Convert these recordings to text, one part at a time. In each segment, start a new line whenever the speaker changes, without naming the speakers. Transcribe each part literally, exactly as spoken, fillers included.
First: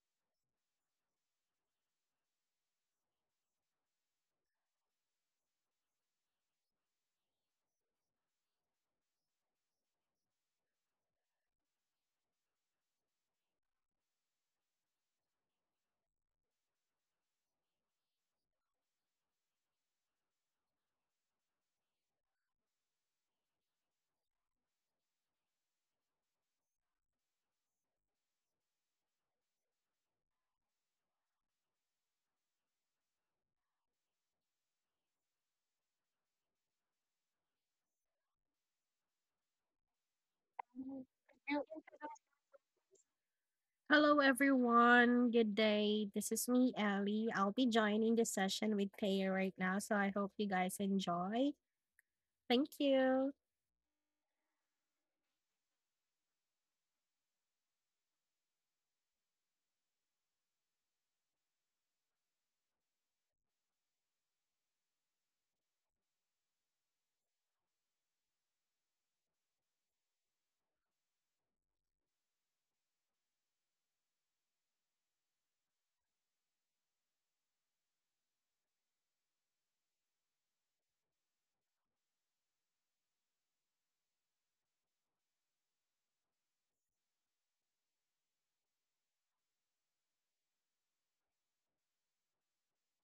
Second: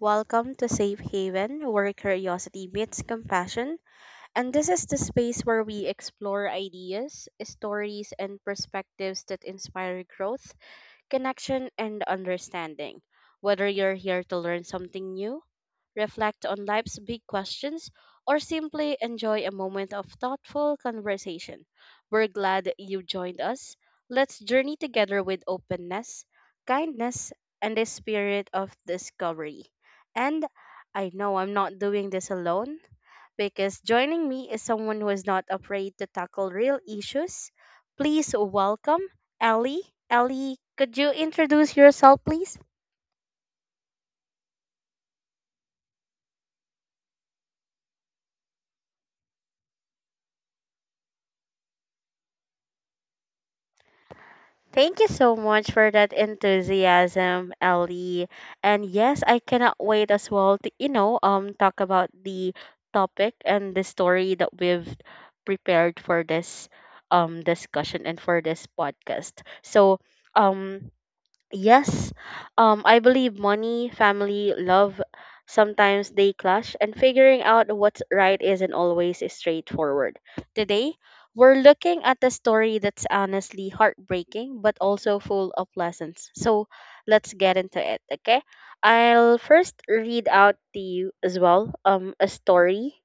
Welcome to Safe Haven, where curiosity meets compassion. And this is the space where we explore ideas, stories, and perspectives that inspire growth, connection, and understanding. Whether you're here to learn something new, reflect on life's big questions, or simply enjoy a moment of thoughtful conversation. We're glad that you joined us. Let's journey together with openness, kindness, and the spirit of discovery. And I know I'm not doing this alone because joining me is someone who is not afraid to tackle real issues. Please welcome Ellie. Ellie, could
Mhm.
you introduce yourself, please?
Hello, everyone. Good day. This is me, Ellie. I'll be joining the session with Thea right now, so I hope you guys enjoy. Thank you.
Thank you so much for that enthusiasm, Ellie. And yes, I cannot wait as well to, you know, um talk about the topic and the story that we've prepared for this um discussion and for this podcast. So, um Yes, um, I believe money, family, love, sometimes they clash, and figuring out what's right isn't always straightforward. Today, we're looking at a story that's honestly heartbreaking, but also full of lessons. So let's get into it, okay? I'll first read out to you as well, um, a story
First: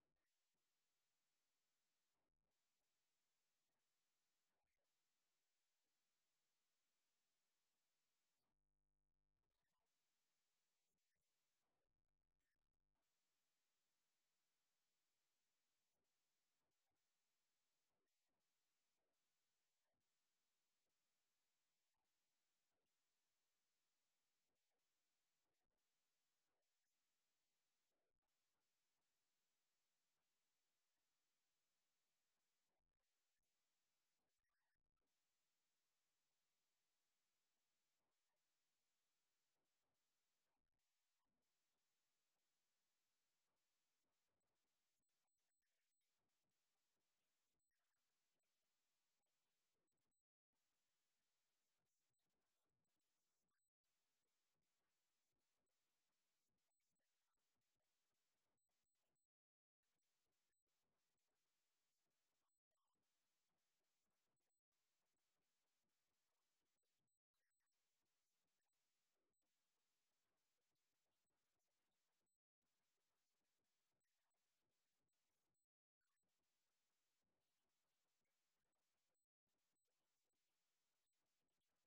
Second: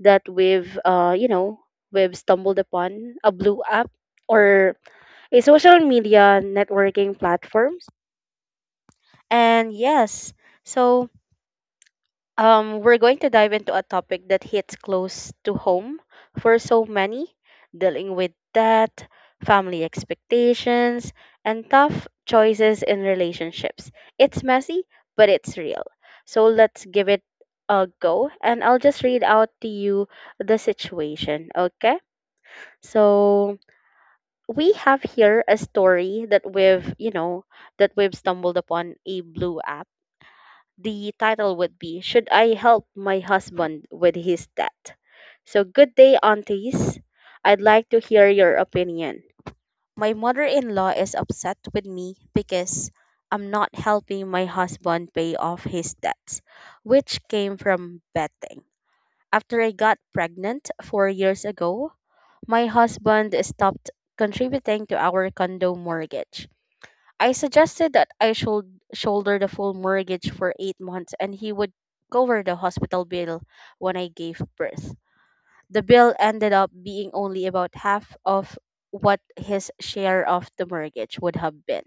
that we've, uh, you know, we've stumbled upon, a blue app or a social media networking platform. And yes, so um, we're going to dive into a topic that hits close to home for so many, dealing with debt, family expectations, and tough choices in relationships. It's messy, but it's real. So let's give it a go, and I'll just read out to you the situation, okay? So we have here a story that we've, you know, that we've stumbled upon a blue. The title would be, Should I Help My Husband with His Debt? So, good day, aunties. I'd like to hear your opinion. My mother in law is upset with me because I'm not helping my husband pay off his debts, which came from betting. After I got pregnant four years ago, my husband stopped contributing to our condo mortgage. I suggested that I should shoulder the full mortgage for eight months and he would cover the hospital bill when I gave birth. The bill ended up being only about half of what his share of the mortgage would have been.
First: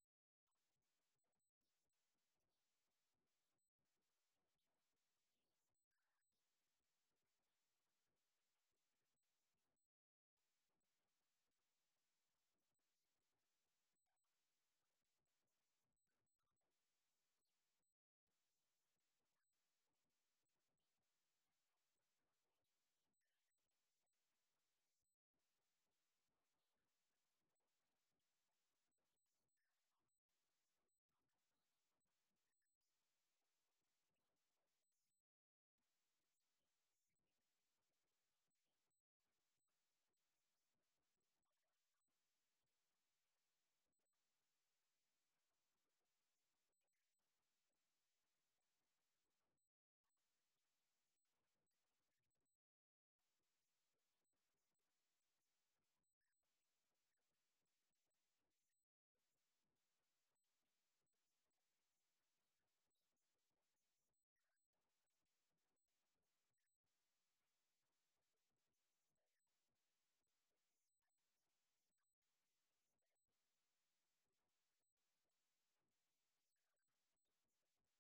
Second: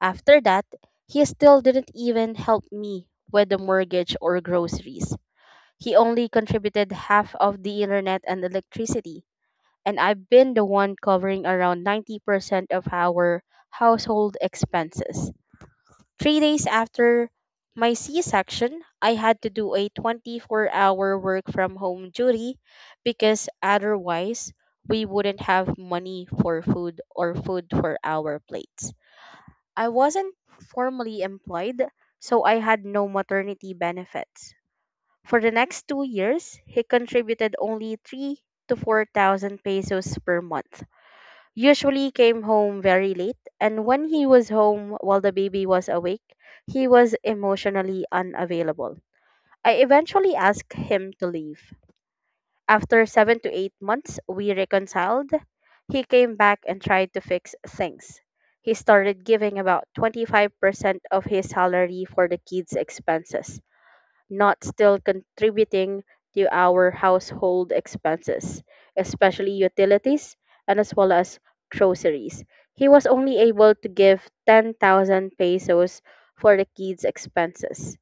After that, he still didn't even help me with the mortgage or groceries. He only contributed half of the internet and electricity, and I've been the one covering around ninety percent of our household expenses. Three days after my C section, I had to do a twenty-four hour work from home duty because otherwise we wouldn't have money for food or food for our plates. I wasn't formally employed, so I had no maternity benefits. For the next two years, he contributed only three to four thousand pesos per month, usually came home very late, and when he was home while the baby was awake, he was emotionally unavailable. I eventually asked him to leave. After seven to eight months, we reconciled. He came back and tried to fix things. He started giving about twenty-five percent of his salary for the kids' expenses, not still contributing to our household expenses, especially utilities and as well as groceries. He was only able to give ten thousand pesos for the kids' expenses.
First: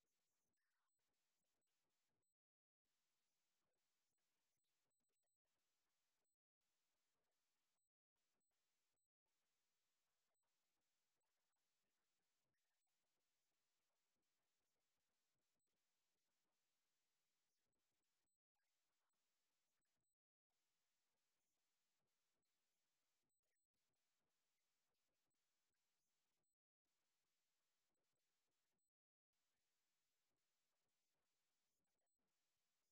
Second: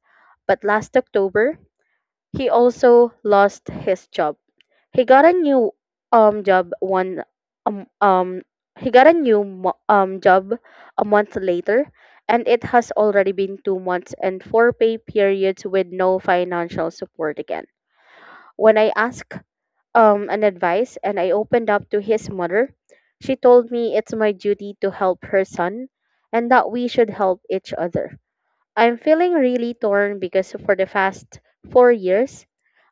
But last October, he also lost his job. He got a new um job one um um he got a new mo- um job a month later, and it has already been two months and four pay periods with no financial support again. When I asked um an advice and I opened up to his mother, she told me it's my duty to help her son and that we should help each other. I'm feeling really torn because for the past four years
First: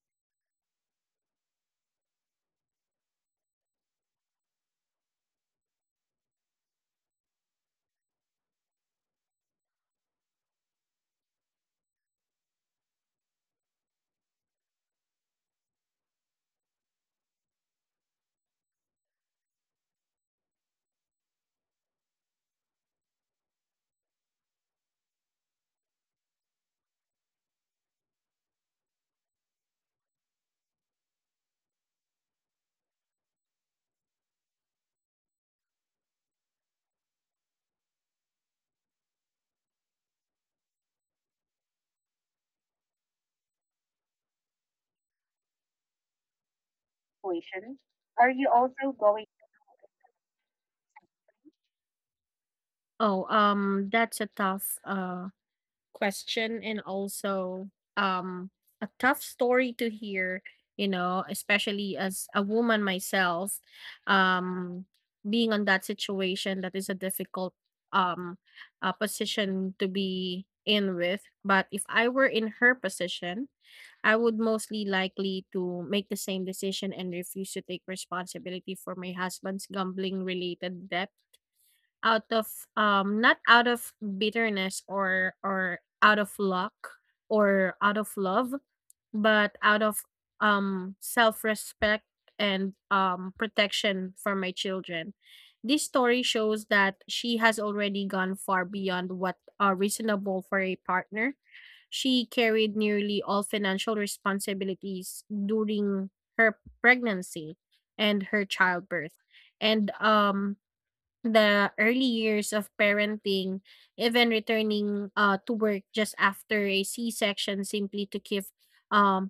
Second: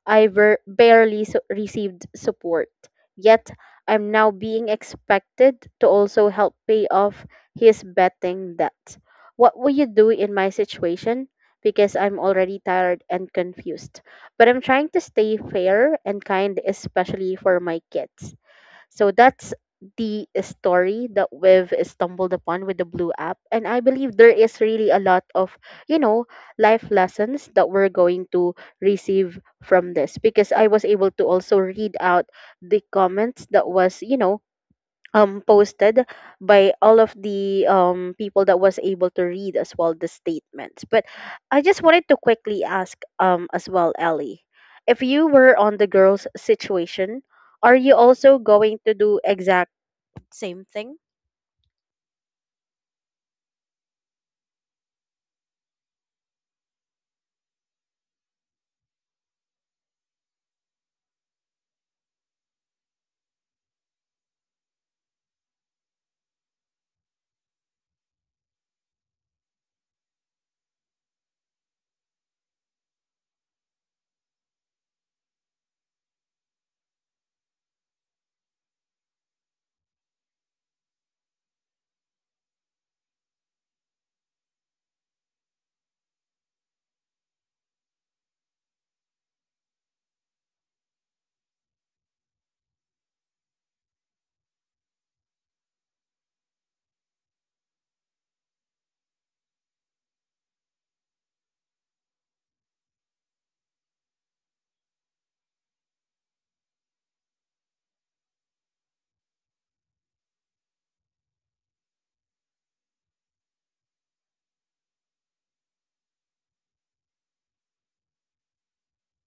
I ver- barely su- received support. Yet, I'm now being expected to also help pay off his betting debt. What would you do in my situation? Because I'm already tired and confused. But I'm trying to stay fair and kind, especially for my kids. So that's the story that we've stumbled upon with the Blue app. And I believe there is really a lot of, you know, life lessons that we're going to receive from this, because I was able to also read out the comments that was, you know, um posted by all of the um people that was able to read as well the statements. But I just wanted to quickly ask um as well, Ellie, if you were on the girl's situation,
Situation.
are you
Are
also
you
going
also
to do
going?
exact same thing?
Oh, um, that's a tough uh question, and also um a tough story to hear, you know, especially as a woman myself. um Being on that situation, that is a difficult um uh, position to be in with. But if I were in her position, I would mostly likely to make the same decision and refuse to take responsibility for my husband's gambling related debt out of, um not out of bitterness or or out of luck or out of love, but out of um self-respect and um protection for my children. This story shows that she has already gone far beyond what are reasonable for a partner. She carried nearly all financial responsibilities during her pregnancy and her childbirth, and um the early years of parenting, even returning uh, to work just after a C-section simply to keep um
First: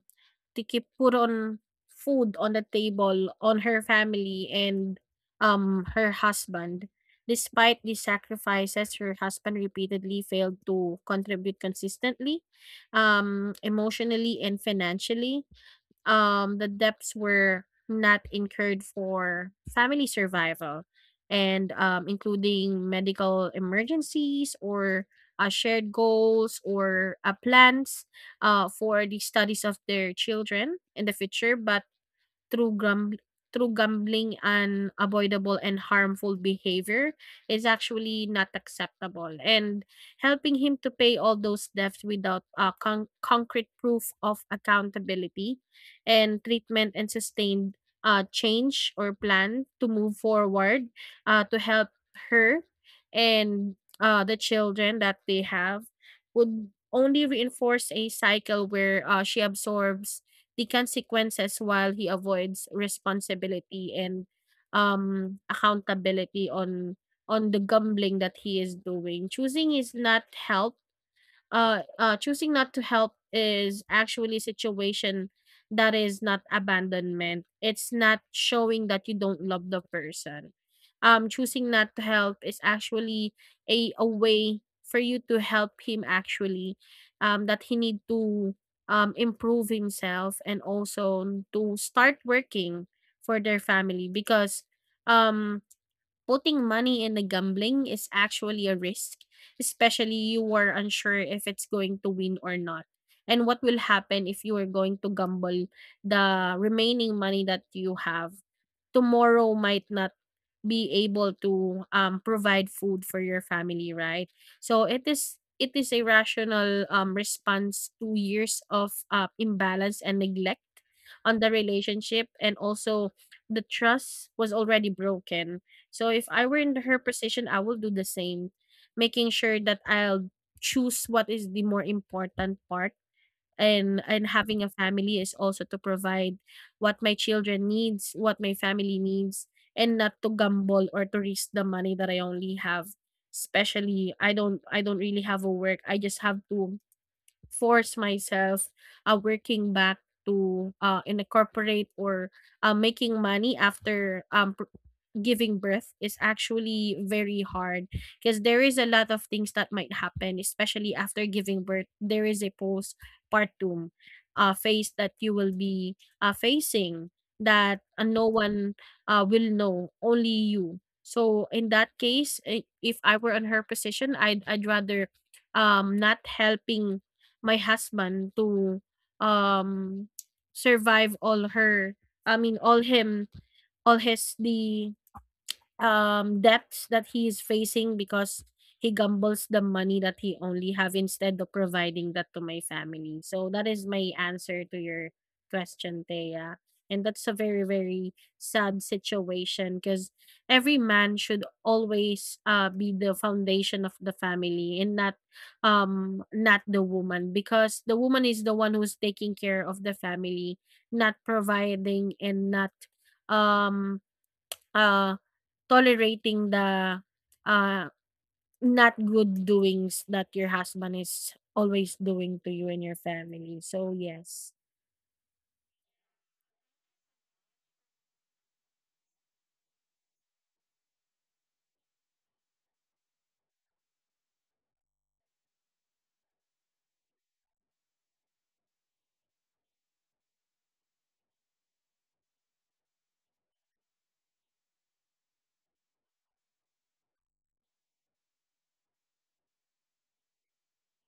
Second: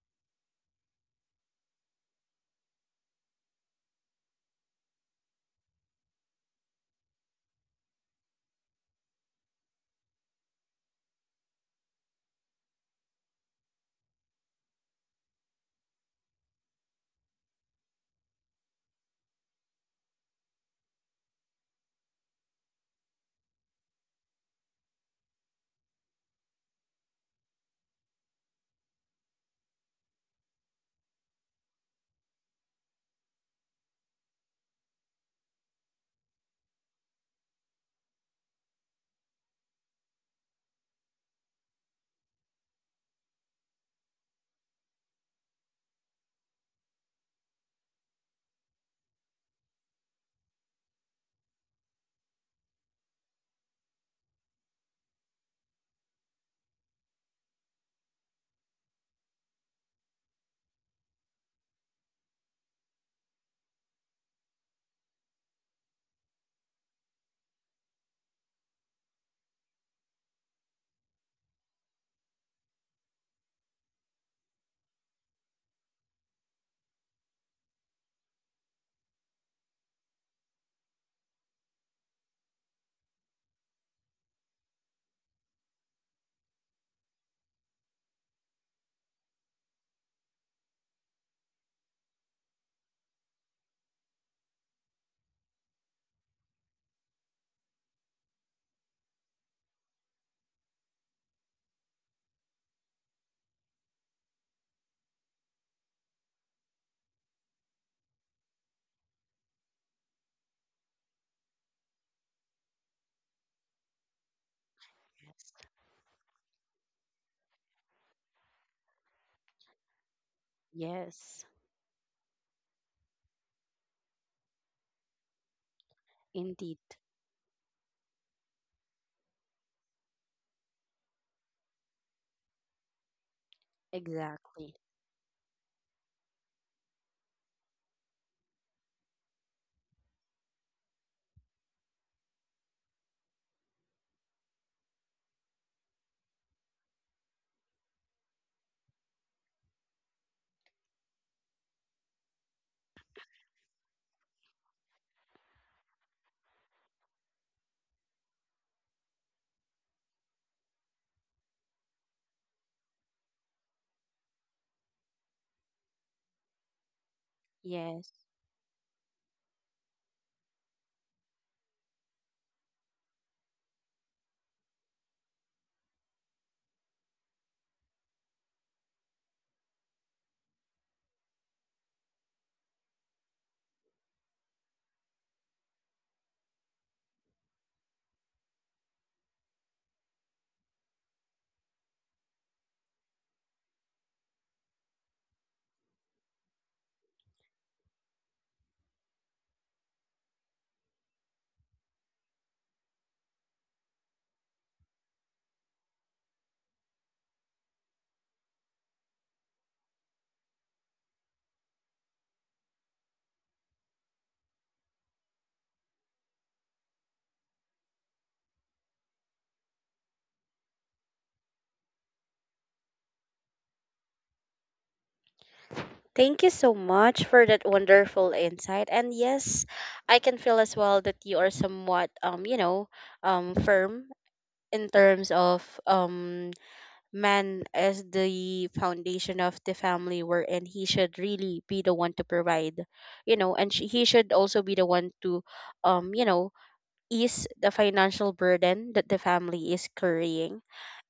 to keep put on food on the table on her family and um her husband. Despite these sacrifices, her husband repeatedly failed to contribute consistently, um, emotionally and financially. Um, the debts were not incurred for family survival and, um, including medical emergencies or, uh, shared goals or, uh, plans, uh, for the studies of their children in the future. But through grum through gambling and avoidable and harmful behavior is actually not acceptable. And helping him to pay all those debts without, uh, con- concrete proof of accountability and treatment and sustained, uh, change or plan to move forward, uh, to help her and, uh, the children that they have, would only reinforce a cycle where, uh, she absorbs the consequences while he avoids responsibility and um accountability on on the gambling that he is doing. Choosing is not help uh, uh, choosing not to help is actually a situation that is not abandonment. It's not showing that you don't love the person. Um, choosing not to help is actually a, a way for you to help him actually, um, that he need to, um, improve himself and also to start working for their family. Because, um putting money in the gambling is actually a risk, especially you are unsure if it's going to win or not. And what will happen if you are going to gamble the remaining money that you have? Tomorrow might not be able to, um, provide food for your family, right? So it is
Yes,
it is a rational, um, response to years of, uh, imbalance and neglect on
yes,
the relationship. And also the trust was already broken, so if I were
indeed,
in her position, I will do the same, making sure that I'll choose what is the more important part. And and having a
exactly.
family is also to provide what my children needs, what my family needs, and not to gamble or to risk the money that I only have. Especially, I don't I don't really have a work. I just have to force myself, uh, working back to, uh in a corporate or, uh, making money after um pr- giving birth is actually very hard, because there is a lot of things that might happen, especially after giving birth. There is a postpartum, uh, phase that you will be, uh, facing that, uh,
Yes.
no one, uh, will know, only you. So in that case, i- if I were in her position, I'd I'd rather, um not helping my husband to, um survive all her I mean all him all his the um, debts that he is facing, because he gambles the money that he only have instead of providing that to my family. So that is my answer to your question, Thea. And that's a very, very sad situation, because every man should always, uh, be the foundation of the family and not, um not the woman, because the woman is the one who's taking care of the family, not providing and not, um uh tolerating the, uh, not good doings that your husband is always doing to you and your family. So, yes.
Thank you so much for that wonderful insight. And yes, I can feel as well that you are somewhat, um, you know, um firm in terms of um man as the foundation of the family, wherein he should really be the one to provide, you know. And she, he should also be the one to um you know ease the financial burden that the family is carrying.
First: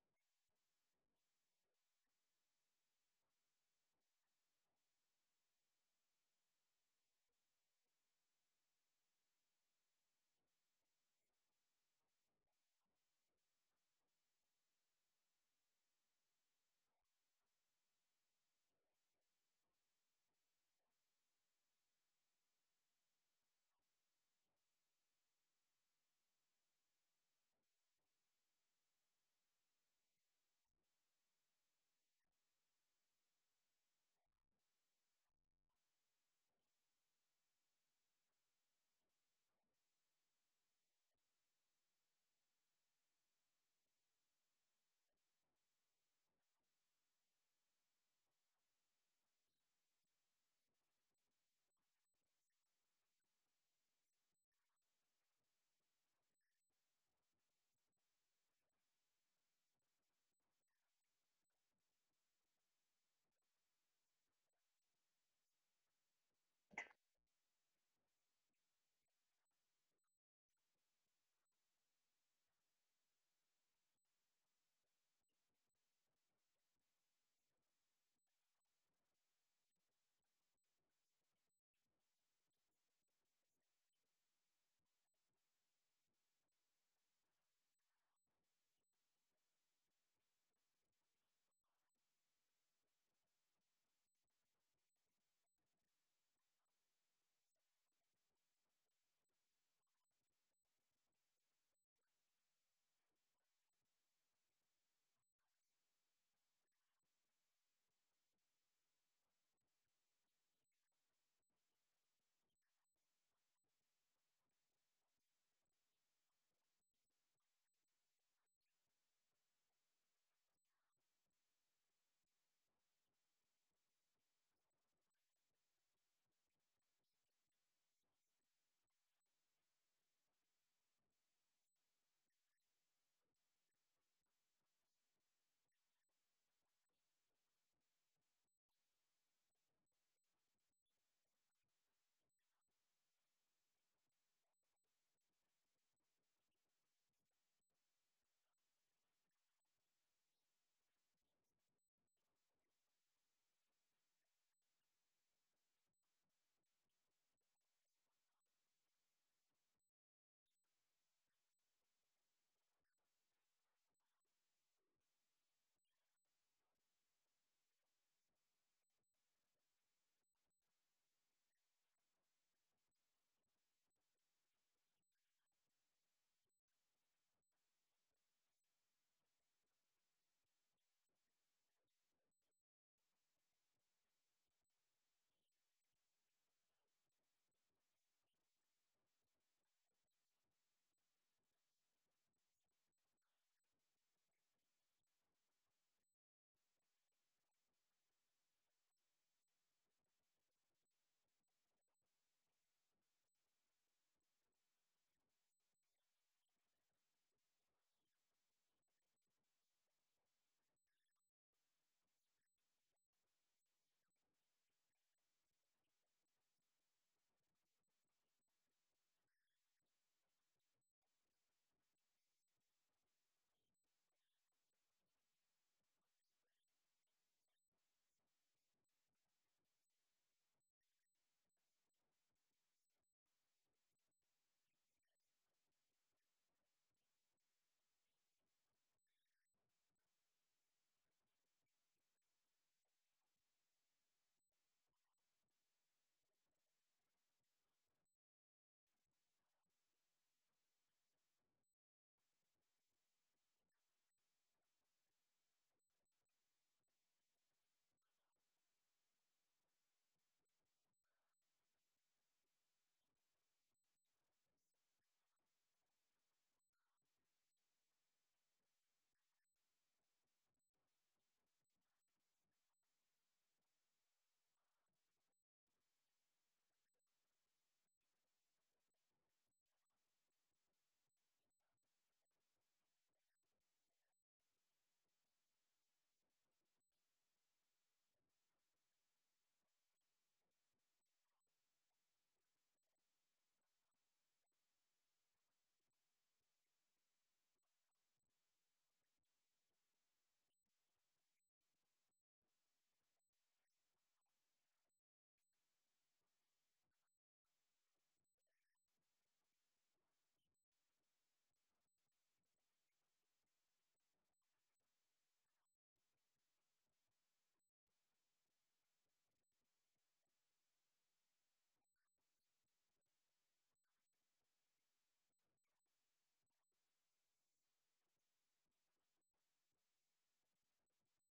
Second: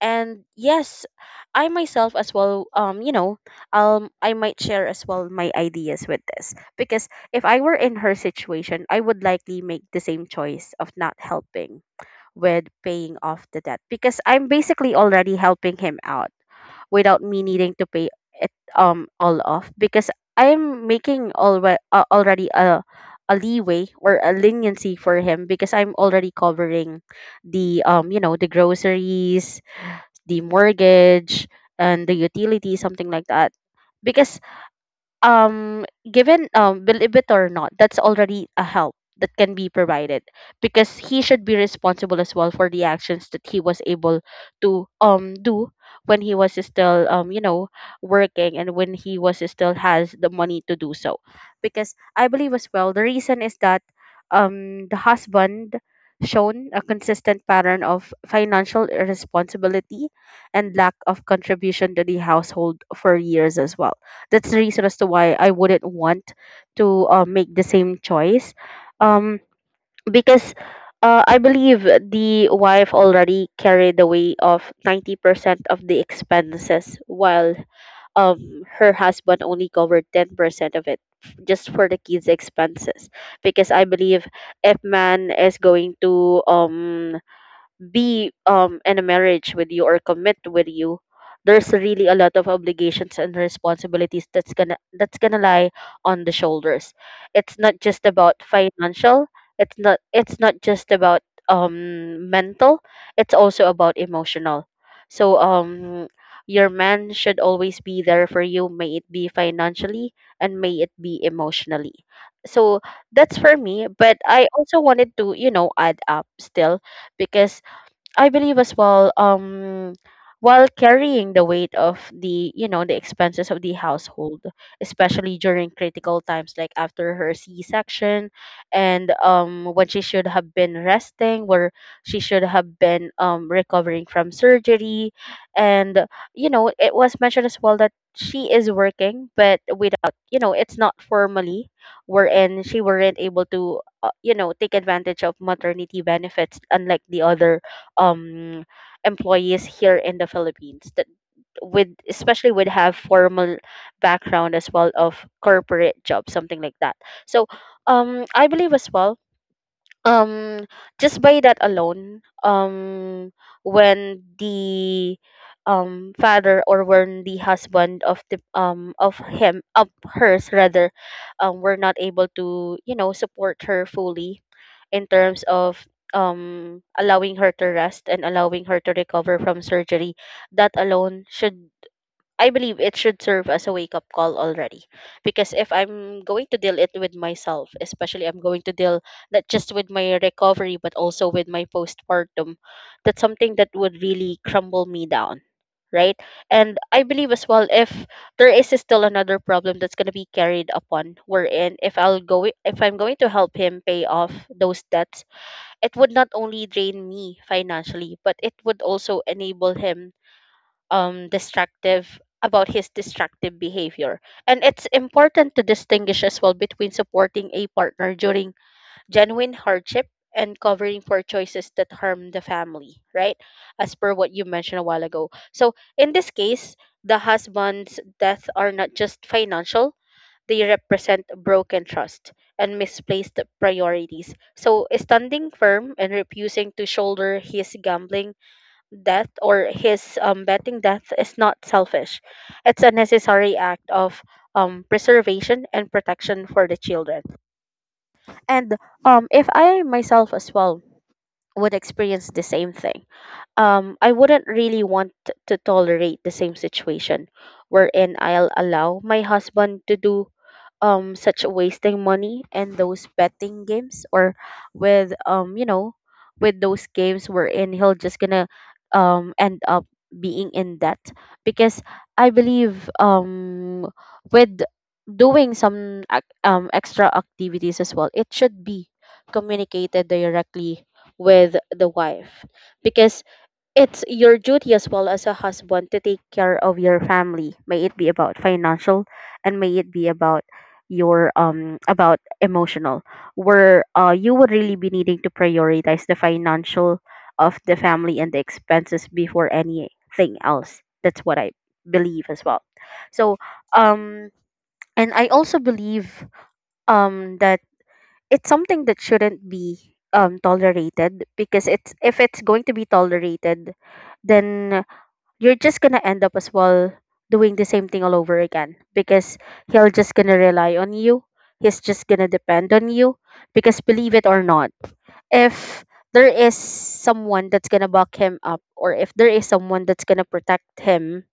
And yes, I myself as well, um you know um I might share as well my ideas with this, because if I were in her situation, I would likely make the same choice of not helping with paying off the debt, because I'm basically already helping him out without me needing to pay it um all off. Because I'm making already uh, already a a leeway or a leniency for him, because I'm already covering the, um you know the groceries, the mortgage, and the utility, something like that. Because um given um believe it or not, that's already a help that can be provided, because he should be responsible as well for the actions that he was able to um do when he was still, um you know working, and when he was still has the money to do so. Because I believe as well, the reason is that um the husband shown a consistent pattern of financial irresponsibility and lack of contribution to the household for years as well. That's the reason as to why I wouldn't want to, uh, make the same choice. Um, because uh, I believe the wife already carried the weight of ninety percent of the expenses, while um, her husband only covered ten percent of it just for the kids expenses. Because I believe if man is going to um be um in a marriage with you or commit with you, there's really a lot of obligations and responsibilities that's gonna that's gonna lie on the shoulders. It's not just about financial, it's not, it's not just about um mental, it's also about emotional. So um your man should always be there for you, may it be financially and may it be emotionally. So that's for me. But I also wanted to, you know, add up still, because I believe as well, um, while carrying the weight of the, you know, the expenses of the household, especially during critical times like after her C-section and, um, when she should have been resting, where she should have been, um, recovering from surgery. And, you know, it was mentioned as well that she is working, but without, you know, it's not formally, wherein she weren't able to, uh, you know, take advantage of maternity benefits unlike the other um employees here in the Philippines that with especially would have formal background as well of corporate job, something like that. So um I believe as well, um just by that alone, um when the um father, or when the husband of the um of him of hers rather, um were not able to, you know, support her fully in terms of um allowing her to rest and allowing her to recover from surgery, that alone should, I believe it should serve as a wake up call already. Because if I'm going to deal it with myself, especially I'm going to deal not just with my recovery but also with my postpartum, that's something that would really crumble me down, right? And I believe as well, if there is still another problem that's going to be carried upon, wherein if i'll go if I'm going to help him pay off those debts, it would not only drain me financially, but it would also enable him, um destructive about his destructive behavior. And it's important to distinguish as well between supporting a partner during genuine hardship and covering for choices that harm the family, right? As per what you mentioned a while ago. So in this case, the husband's death are not just financial, they represent broken trust and misplaced priorities. So, standing firm and refusing to shoulder his gambling debt or his, um, betting debt is not selfish. It's a necessary act of, um, preservation and protection for the children. And um, if I myself as well would experience the same thing, um, I wouldn't really want t- to tolerate the same situation wherein I'll allow my husband to do um such wasting money and those betting games, or with um you know with those games wherein he'll just gonna um end up being in debt, because I believe, um with doing some ac- um extra activities as well, it should be communicated directly with the wife, because it's your duty as well as a husband to take care of your family. May it be about financial, and may it be about your um about emotional, where uh you would really be needing to prioritize the financial of the family and the expenses before anything else. That's what I believe as well. So um and I also believe um that it's something that shouldn't be um tolerated, because it's if it's going to be tolerated, then you're just gonna end up as well doing the same thing all over again, because he'll just gonna rely on you. He's just gonna depend on you, because believe it or not, if there is someone that's gonna back him up, or if there is someone that's gonna protect him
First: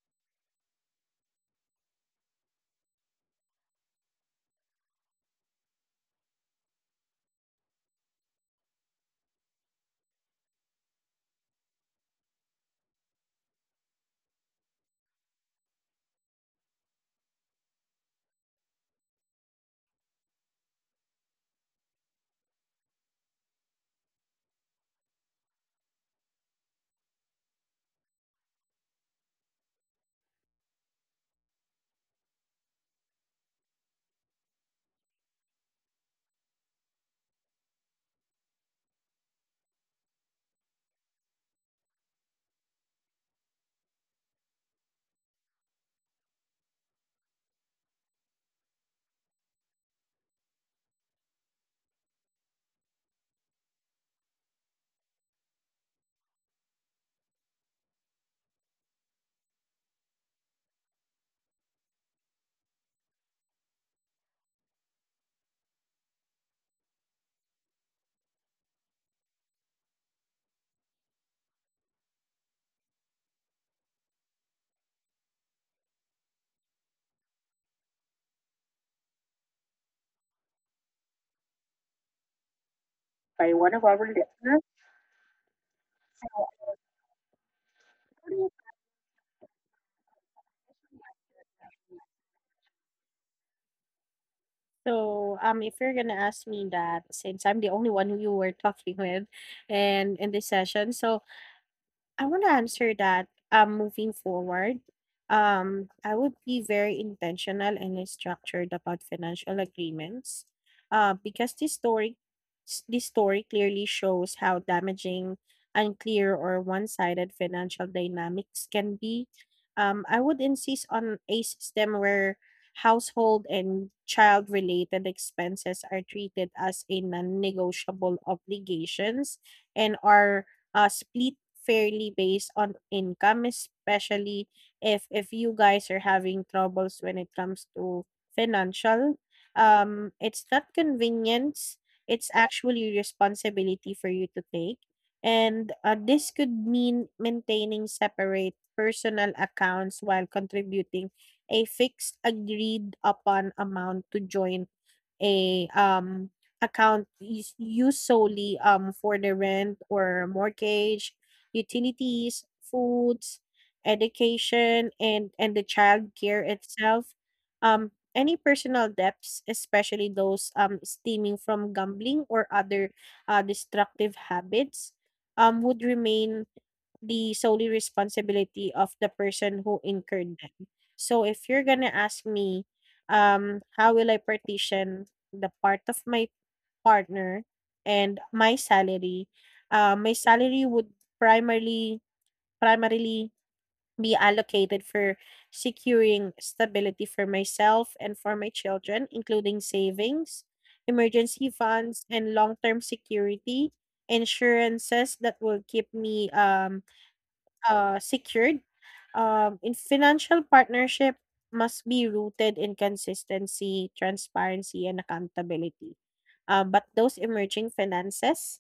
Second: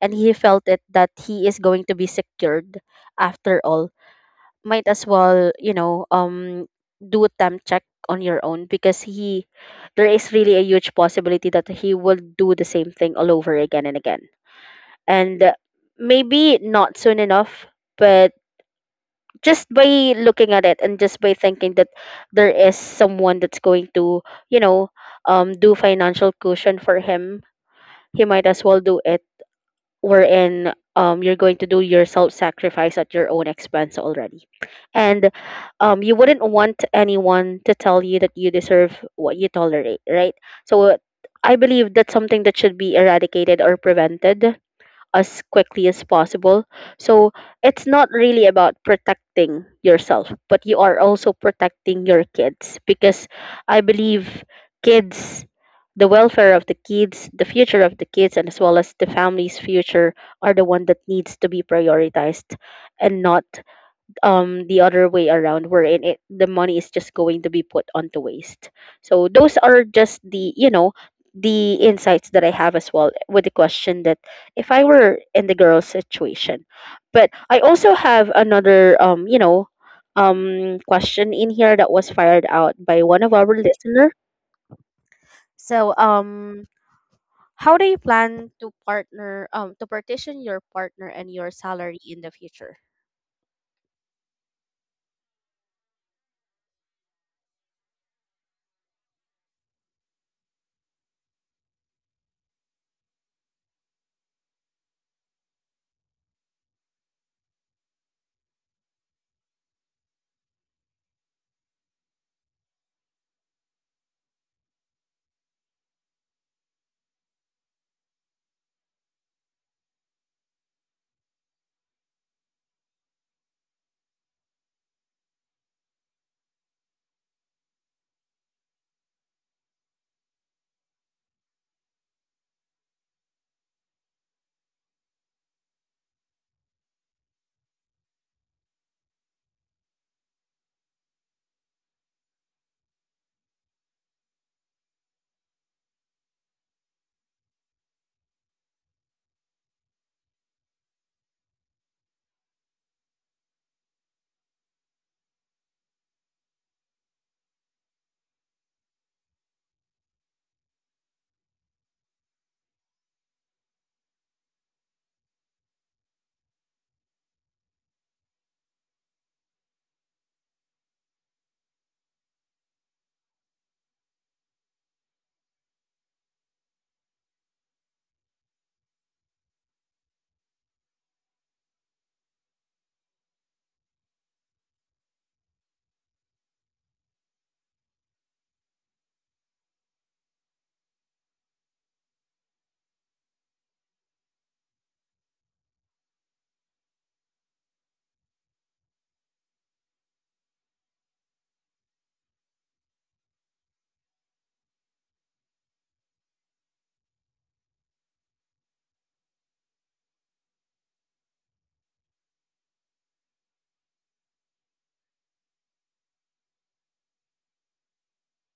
and he felt it that he is going to be secured after all, might as well, you know, um do a temp check on your own, because he there is really a huge possibility that he will do the same thing all over again and again, and maybe not soon enough, but just by looking at it and just by thinking that there is someone that's going to, you know um do financial cushion for him, he might as well do it, wherein um you're going to do your self sacrifice at your own expense already. And um you wouldn't want anyone to tell you that you deserve what you tolerate, right? So I believe that's something that should be eradicated or prevented as quickly as possible. So it's not really about protecting yourself, but you are also protecting your kids, because I believe kids, the welfare of the kids, the future of the kids, and as well as the family's future are the one that needs to be prioritized, and not um the other way around, wherein it the money is just going to be put onto waste. So those are just the, you know the insights that I have as well with the question that if I were in the girl's situation. But I also have another, um you know um question in here that was fired out by one of our
By one of our
listener.
listeners.
So um, how do you plan to partner um to partition your partner and your salary in the future?
So, um, if you're gonna ask me that, since I'm the only one who you were talking with, and in this session, so I want to answer that, um, moving forward, um, I would be very intentional and structured about financial agreements, uh, because this story s- this story clearly shows how damaging, unclear, or one-sided financial dynamics can be. Um, I would insist on a system where household and child-related expenses are treated as a non-negotiable obligations, and are, uh, split fairly based on income, especially if if you guys are having troubles when it comes to financial. Um, it's not convenience; it's actually responsibility for you to take. And, uh, this could mean maintaining separate personal accounts while contributing a fixed agreed upon amount to joint a um account is used solely, um, for the rent or mortgage, utilities, foods, education, and and the child care itself. Um, any personal debts, especially those, um stemming from gambling or other, uh, destructive habits, um, would remain the solely responsibility of the person who incurred them. So if you're gonna ask me, um, how will I partition the part of my partner and my salary? Uh, my salary would primarily primarily be allocated for securing stability for myself and for my children, including savings, emergency funds, and long-term security, insurances that will keep me, um uh, secured, um, in financial partnership must be rooted in consistency, transparency, and accountability. Uh, but those emerging finances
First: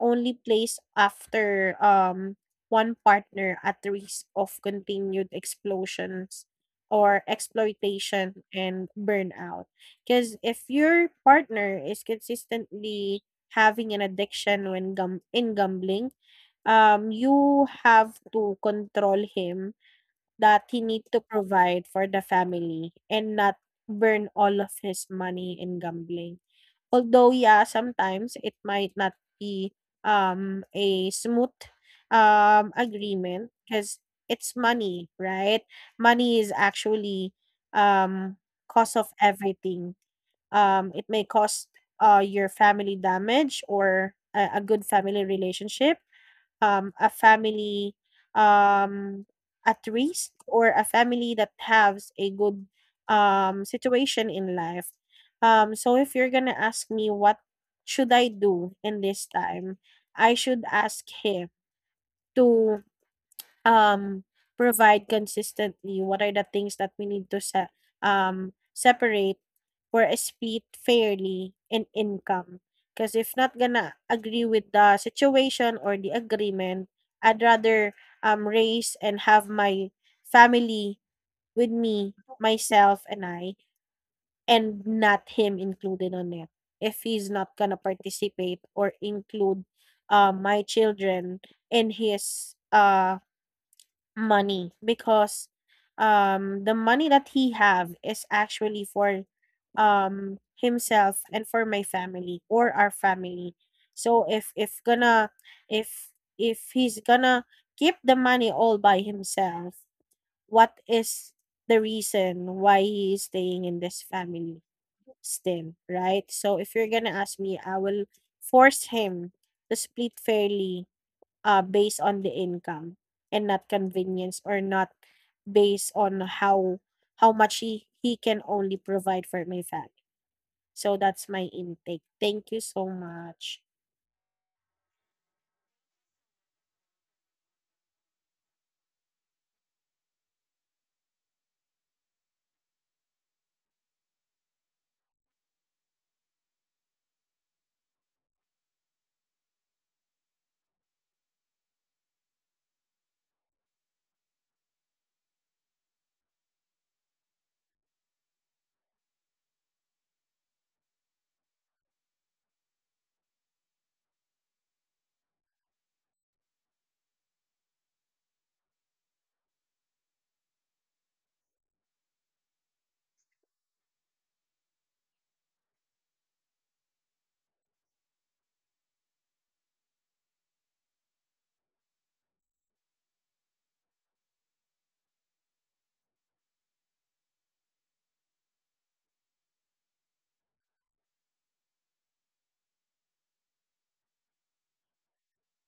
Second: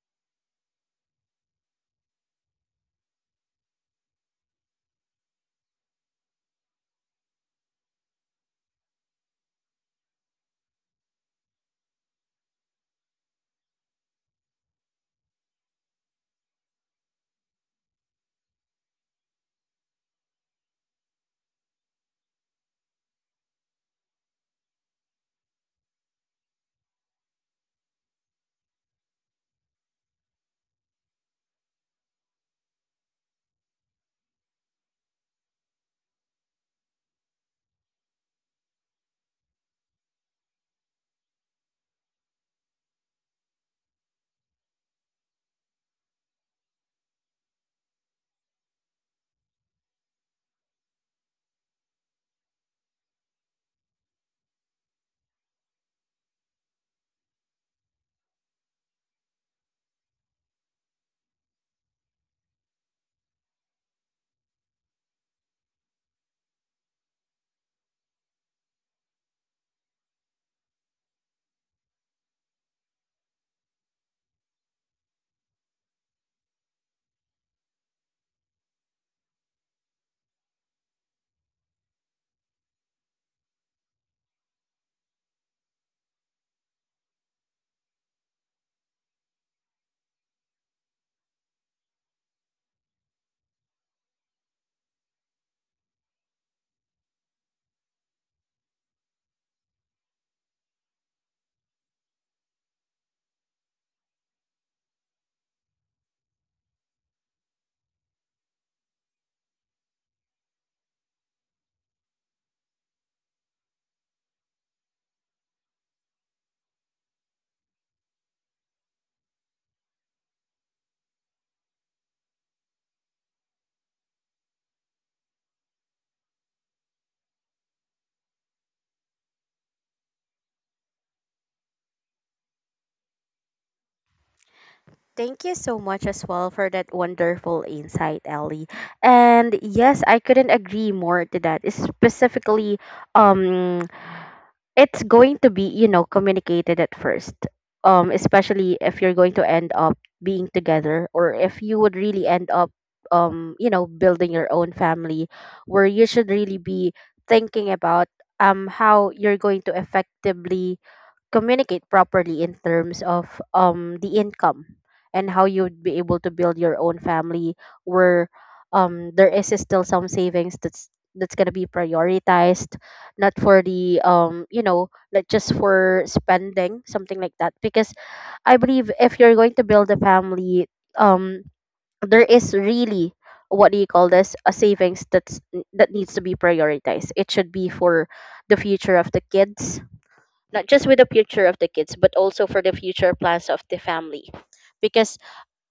only place after, um, one partner at risk of continued explosions or exploitation and burnout. Because if your partner is consistently having an addiction when gum- in gambling, um, you have to control him that he need to provide for the family and not burn all of his money in gambling. Although, yeah, sometimes it might not be, um, a smooth, um, agreement, because it's money, right? Money is actually, um, cause of everything. Um, it may cost, uh, your family damage or a, a good family relationship, um, a family, um, at risk or a family that has a good, um, situation in life. Um, so if you're gonna ask me what should I do in this time, I should ask him to, um, provide consistently. What are the things that we need to se- um, separate or split fairly in income? Because if not gonna agree with the situation or the agreement, I'd rather, um, raise and have my family with me, myself, and I, and not him included on it. If he's not gonna participate or include, uh, my children in his, uh, money, because, um, the money that he have is actually for, um, himself and for my family or our family. So if if gonna if if he's gonna keep the money all by himself, what is the reason why he is staying in this family still, right? So if you're gonna ask me, I will force him to split fairly, uh, based on the income and not convenience, or not based on how how much he, he can only provide for my family. So that's my intake. Thank you so much.
Thank you so much as well for that wonderful insight, Ellie. And yes, I couldn't agree more to that. Specifically, um, it's going to be, you know, communicated at first, um especially if you're going to end up being together, or if you would really end up, um you know, building your own family, where you should really be thinking about um how you're going to effectively communicate properly in terms of um the income, and how you'd be able to build your own family, where um there is still some savings that's that's gonna be prioritized, not for the, um you know, not just for spending something like that. Because I believe if you're going to build a family, um, there is really, what do you call this, a savings that's that needs to be prioritized. It should be for the future of the kids, not just with the future of the kids, but also for the future plans of the family. Because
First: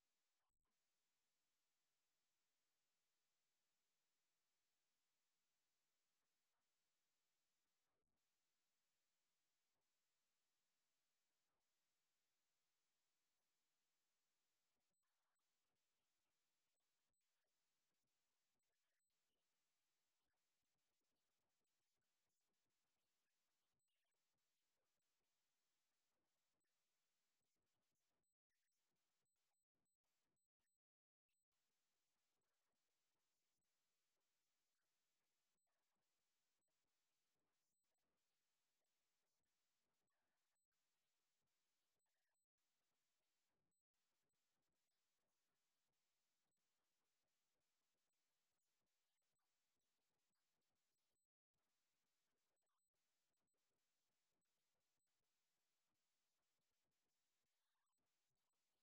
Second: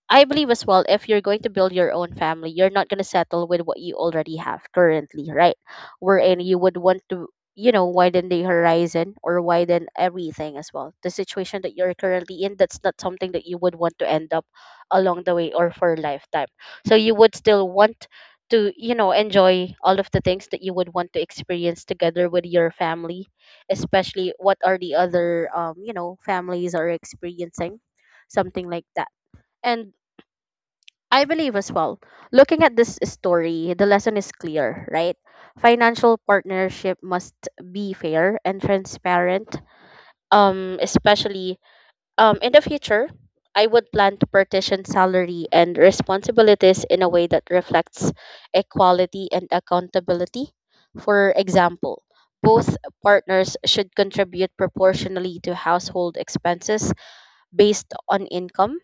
I believe as well, if you're going to build your own family, you're not going to settle with what you already have currently, right? Wherein you would want to, you know, widen the horizon or widen everything as well. The situation that you're currently in, that's not something that you would want to end up along the way or for a lifetime. So you would still want to, you know, enjoy all of the things that you would want to experience together with your family, especially what are the other, um, you know, families are experiencing, something like that. And I believe as well, looking at this story, the lesson is clear, right? Financial partnership must be fair and transparent. Um, especially um, in the future, I would plan to partition salary and responsibilities in a way that reflects equality and accountability. For example, both partners should contribute proportionally to household expenses based on income.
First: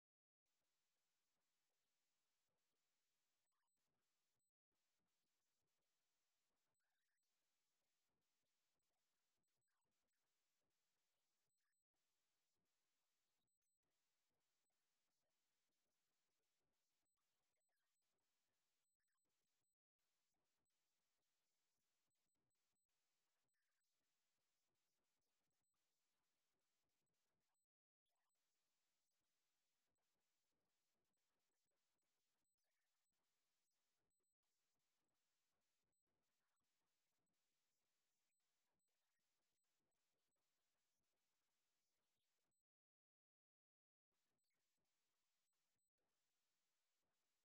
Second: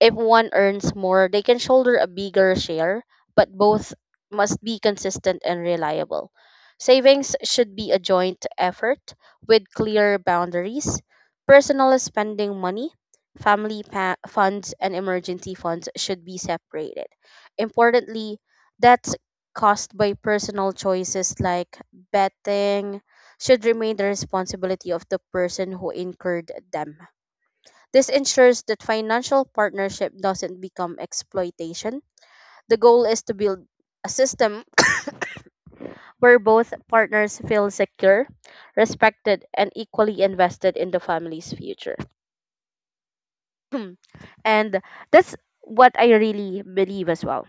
If one earns more, they can shoulder a bigger share, but both must be consistent and reliable. Savings should be a joint effort with clear boundaries. Personal spending money, family pa- funds, and emergency funds should be separated. Importantly, debts caused by personal choices like betting should remain the responsibility of the person who incurred them. This ensures that financial partnership doesn't become exploitation. The goal is to build a system where both partners feel secure, respected, and equally invested in the family's future. And that's what I really believe as well,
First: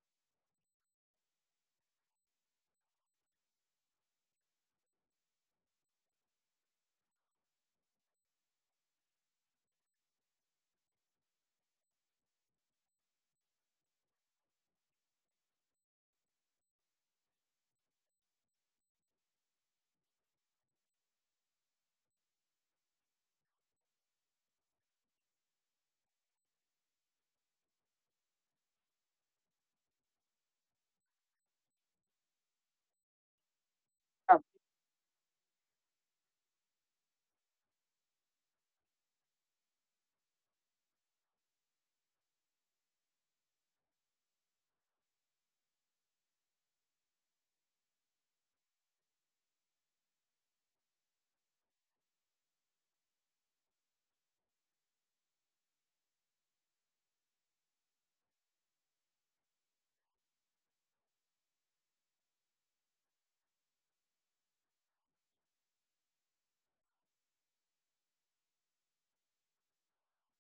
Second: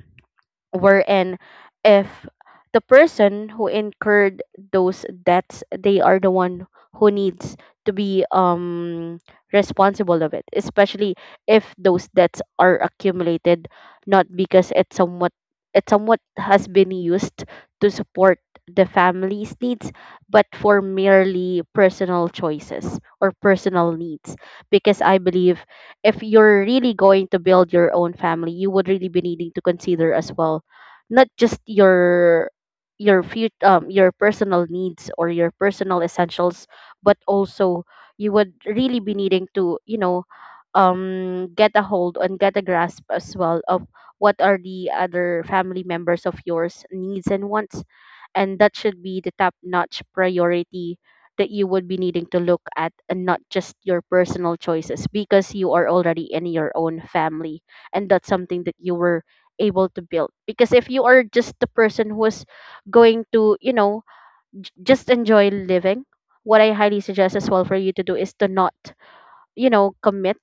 wherein if the person who incurred those debts, they are the one who needs to be um responsible of it, especially if those debts are accumulated not because it somewhat it somewhat has been used to support the family's needs, but for merely personal choices or personal needs. Because I believe if you're really going to build your own family, you would really be needing to consider as well not just your your fut um your personal needs or your personal essentials, but also you would really be needing to, you know, um get a hold and get a grasp as well of what are the other family members of yours needs and wants. And that should be the top notch priority that you would be needing to look at, and not just your personal choices, because you are already in your own family, and that's something that you were able to build. Because if you are just the person who's going to, you know, j- just enjoy living, what I highly suggest as well for you to do is to not, you know, commit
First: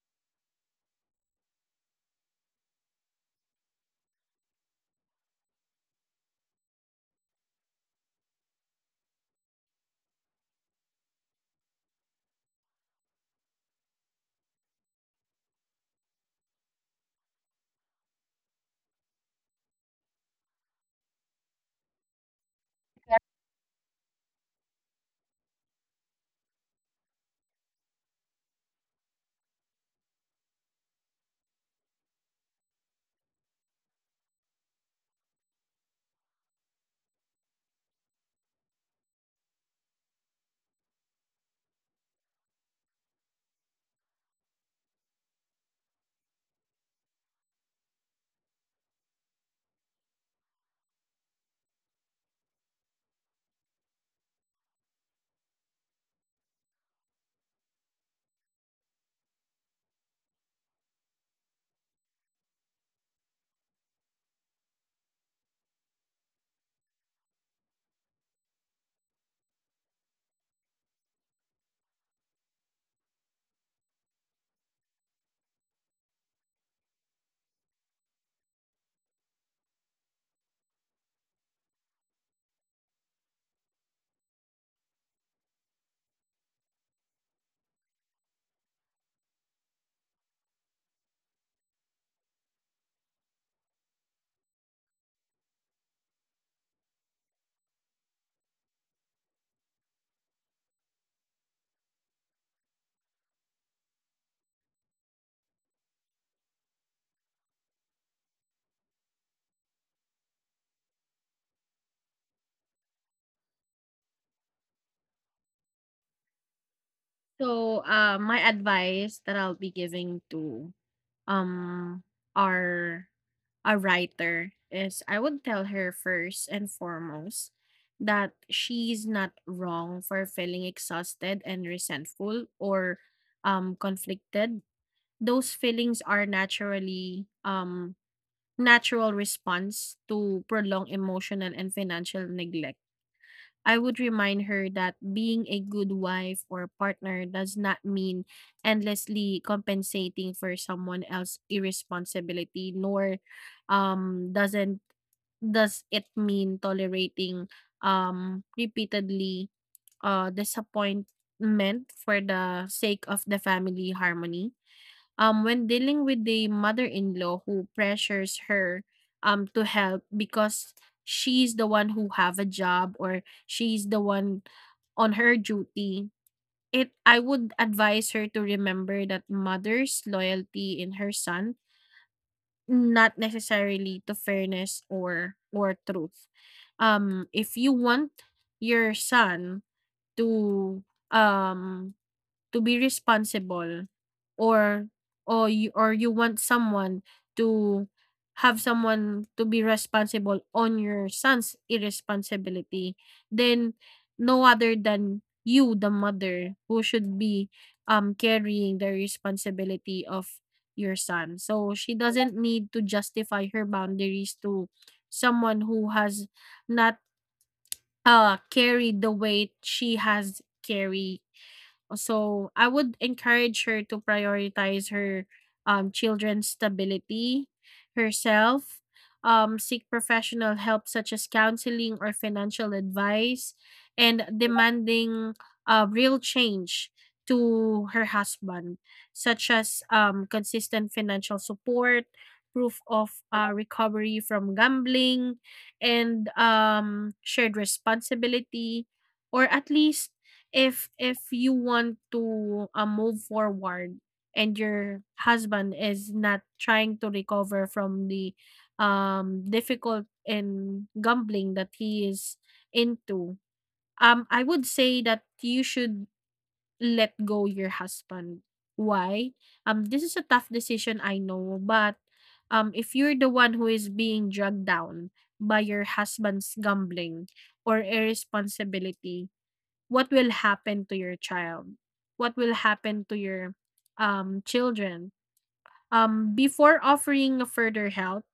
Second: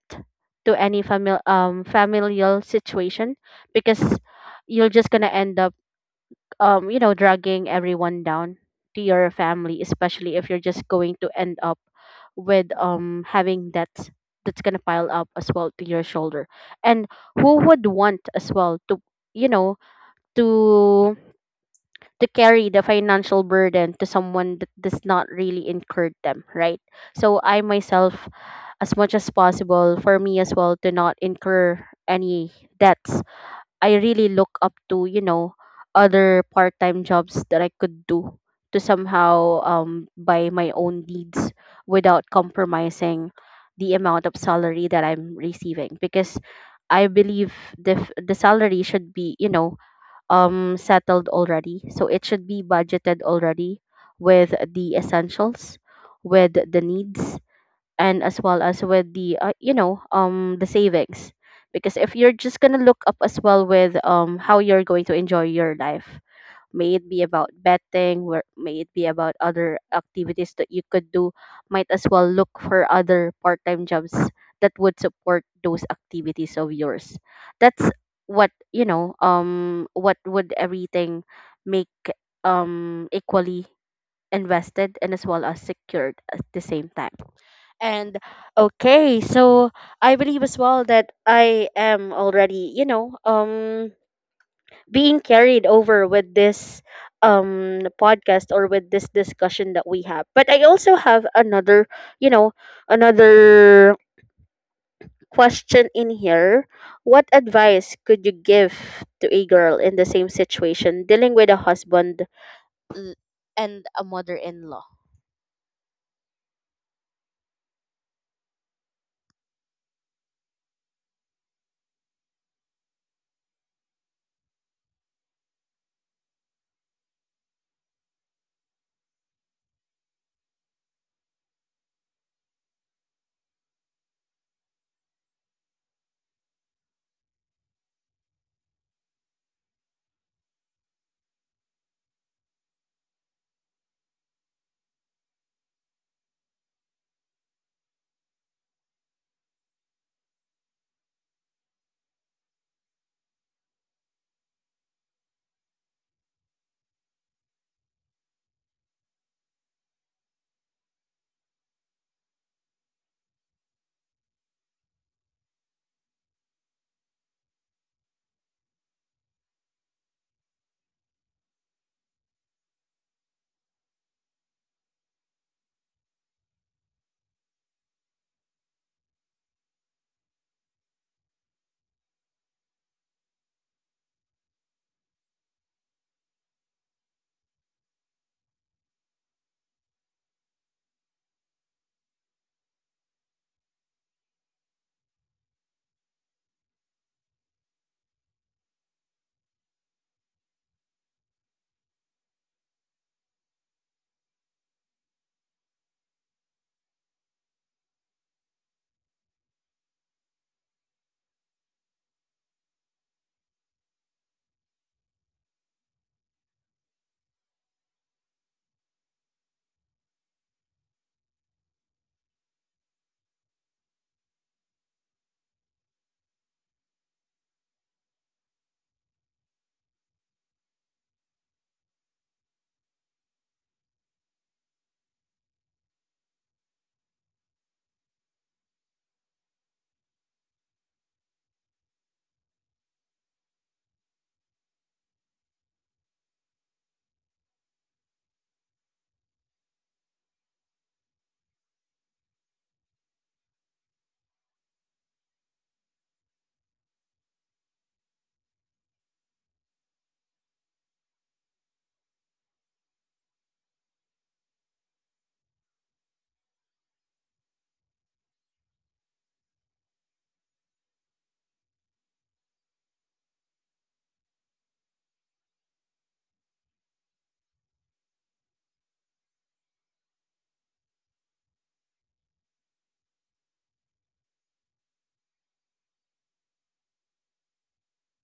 to any family, um familial situation, because you're just gonna end up, um, you know, dragging everyone down to your family, especially if you're just going to end up with um having debts that's gonna pile up as well to your shoulder. And who would want as well to, you know, to to carry the financial burden to someone that does not really incur them, right? So I myself, as much as possible, for me as well to not incur any debts, I really look up to, you know, other part-time jobs that I could do to somehow um buy my own needs without compromising the amount of salary that I'm receiving. Because I believe the f- the salary should be, you know, um, settled already. So it should be budgeted already with the essentials, with the needs, and as well as with the, uh, you know, um the savings. Because if you're just going to look up as well with, um how you're going to enjoy your life, may it be about betting, where may it be about other activities that you could do, might as well look for other part-time jobs that would support those activities of yours. That's what you know um what would everything make um equally invested and as well as secured at the same time. And okay, so I believe as well that I am already, you know, um being carried over with this um podcast or with this discussion that we have. But I also have another, you know, another question in here. What advice could you give to a girl in the same situation dealing with a husband l- and a mother-in-law?
So, uh, my advice that I'll be giving to, um our, a writer is I would tell her first and foremost that she's not wrong for feeling exhausted and resentful, or, um conflicted. Those feelings are naturally, um natural response to prolonged emotional and financial neglect. I would remind her that being a good wife or partner does not mean endlessly compensating for someone else's irresponsibility, nor um doesn't does it mean tolerating um repeatedly uh disappointment for the sake of the family harmony. Um, when dealing with the mother-in-law who pressures her um, to help because she's the one who have a job or she's the one on her duty, it I would advise her to remember that mother's loyalty in her son, not necessarily to fairness or or truth. Um if you want your son to um to be responsible, or or you, or you want someone to have someone to be responsible on your son's irresponsibility, then no other than you, the mother, who should be um carrying the responsibility of your son. So she doesn't need to justify her boundaries to someone who has not uh carried the weight she has carried. So I would encourage her to prioritize her um, children's stability, herself, um, seek professional help such as counseling or financial advice, and demanding uh, real change to her husband, such as um, consistent financial support, proof of uh, recovery from gambling, and um, shared responsibility, or at least, if if you want to uh, move forward and your husband is not trying to recover from the um difficult and gambling that he is into, um i would say that you should let go your husband. Why? Um this is a tough decision, I know, but um if you're the one who is being dragged down by your husband's gambling or irresponsibility, what will happen to your child? What will happen to your um, children? Um, before offering further help,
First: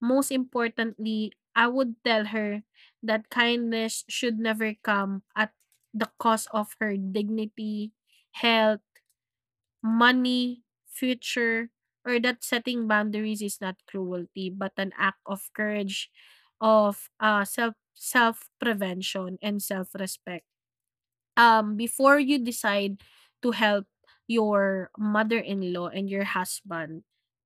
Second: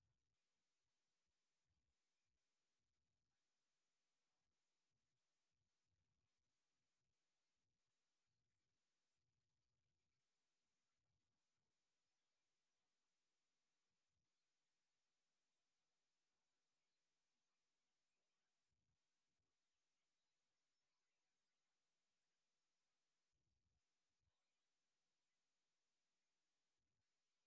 most importantly, I would tell her that kindness should never come at the cost of her dignity, health, money, future, or that setting boundaries is not cruelty but an act of courage, of uh, self self prevention and self respect. Um before you decide to help your mother-in-law and your husband,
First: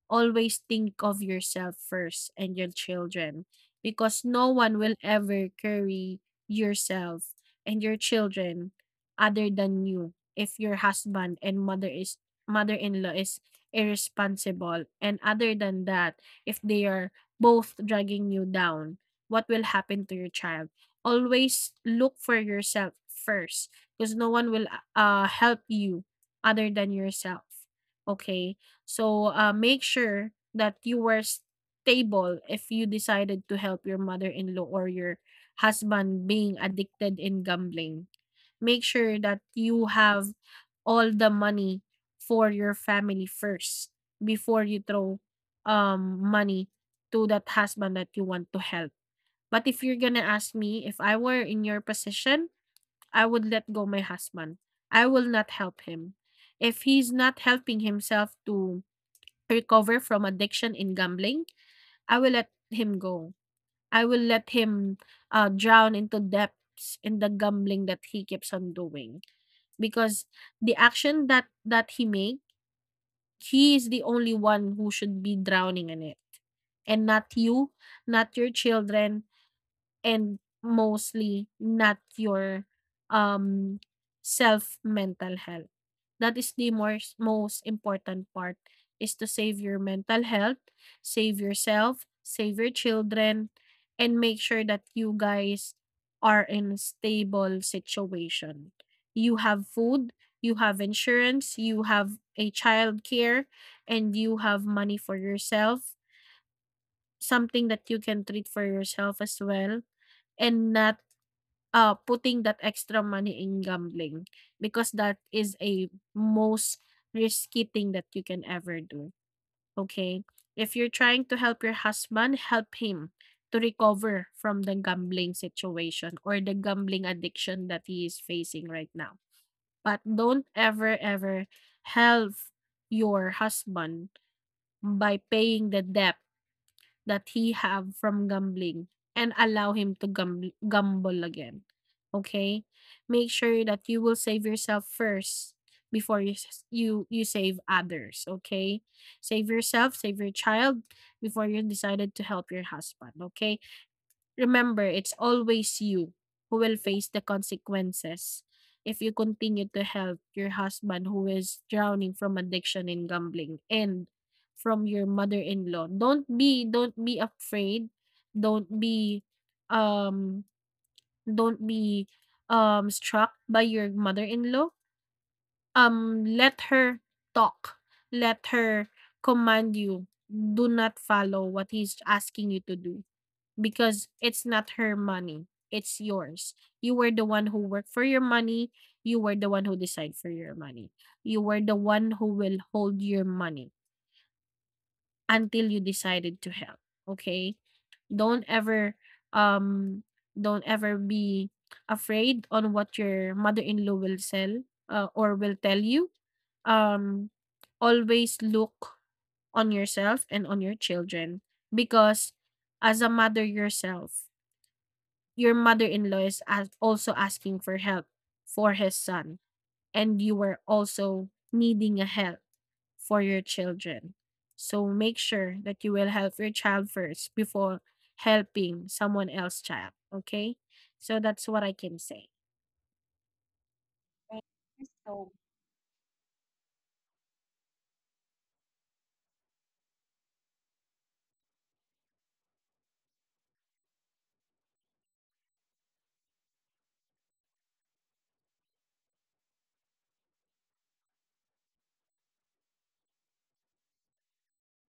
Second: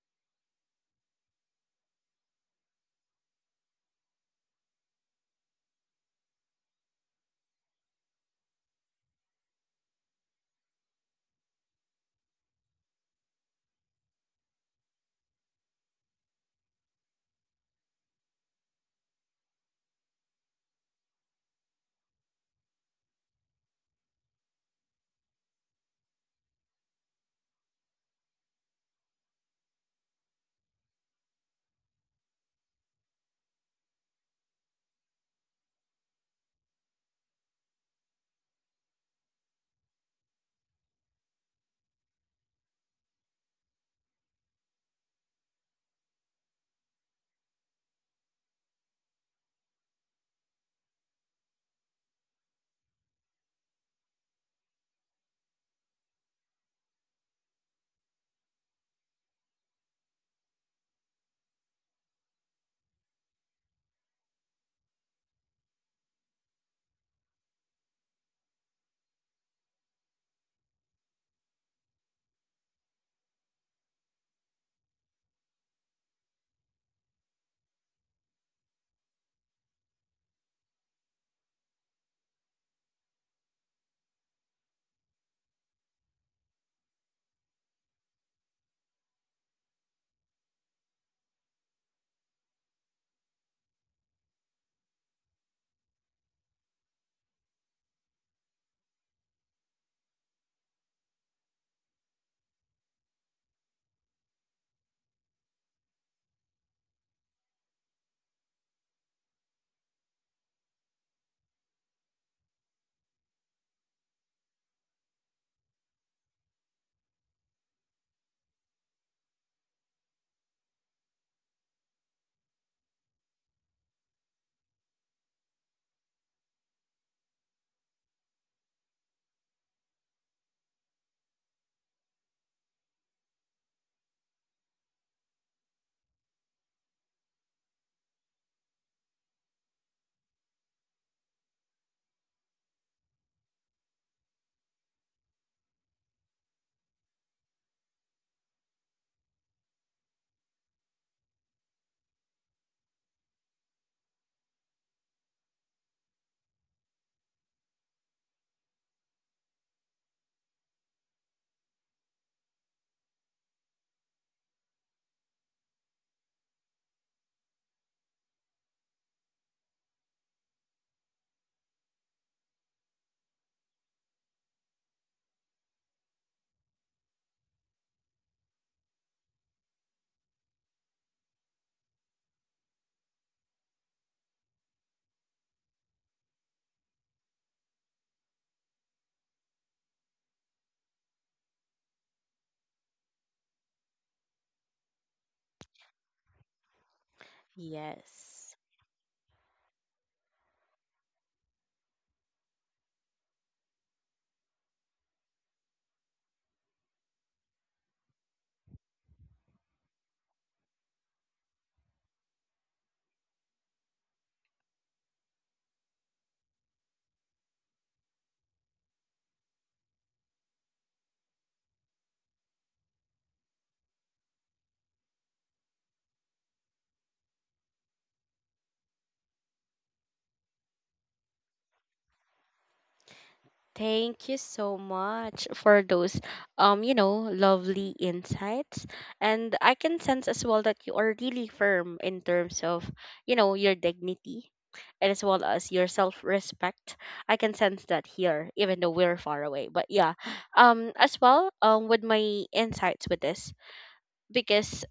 always think of yourself first and your children, because no one will ever carry yourself and your children other than you. If your husband and mother is mother-in-law is irresponsible, and other than that, if they are both dragging you down, what will happen to your child? Always look for yourself first, because no one will uh help you other than yourself. Okay? So uh make sure that you were stable if you decided to help your mother-in-law or your husband being addicted in gambling. Make sure that you have all the money for your family first before you throw um money to that husband that you want to help. But if you're gonna ask me, if I were in your position, I would let go my husband. I will not help him. If he's not helping himself to recover from addiction in gambling, I will let him go. I will let him uh, drown into depths in the gambling that he keeps on doing, because the action that that he make, he is the only one who should be drowning in it, and not you, not your children, and mostly not your um self mental health. That is the most most important part, is to save your mental health. Save yourself, save your children, and make sure that you guys are in stable situation. You have food, you have insurance, you have a child care, and you have money for yourself, something that you can treat for yourself as well, and not uh, putting that extra money in gambling, because that is a most risky thing that you can ever do. Okay? If you're trying to help your husband, help him to recover from the gambling situation or the gambling addiction that he is facing right now. But don't ever, ever help your husband by paying the debt that he have from gambling and allow him to gamble gamble again. Okay? Make sure that you will save yourself first before you s- you you save others, okay? Save yourself, save your child before you decided to help your husband, okay? Remember, it's always you who will face the consequences if you continue to help your husband who is drowning from addiction and gambling and from your mother-in-law. Don't be don't be afraid. Don't be um don't be um struck by your mother-in-law. Um let her talk. Let her command you. Do not follow what he's asking you to do, because it's not her money. It's yours. You were the one who worked for your money. You were the one who decide for your money. You were the one who will hold your money until you decided to help. Okay? Don't
Yes.
ever um don't ever be afraid on what your mother-in-law will sell uh, or will tell you. Um Always look on yourself and on your children, because as a mother yourself, your mother-in-law is as also asking for help for his son, and you were also needing a help for your children. So make sure that you will help your child first before helping someone else's child. Okay? So that's what I can say.
Thank you so much for those um you know lovely insights. And I can sense as well that you are really firm in terms of, you know, your dignity and as well as your self-respect. I can sense that here even though we're far away. But yeah, um as well, um with my insights with this, because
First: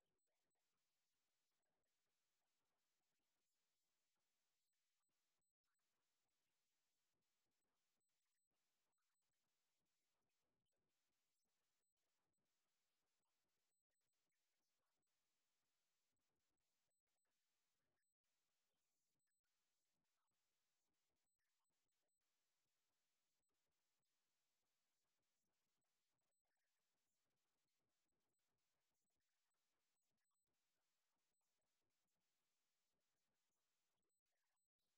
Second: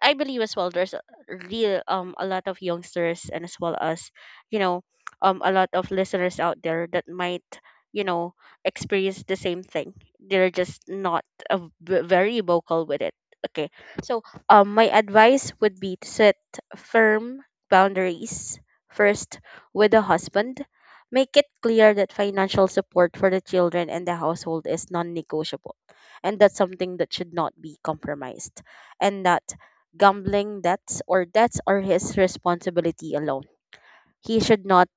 I believe as well there's a real, um a lot of youngsters and as well as, you know, um a lot of listeners out there that might, you know, experience the same thing. They're just not, uh, v- very vocal with it. Okay, so um my advice would be to set firm boundaries first with the husband. Make it clear that financial support for the children and the household is non-negotiable, and that's something that should not be compromised, and that gambling debts or debts are his responsibility alone. He should not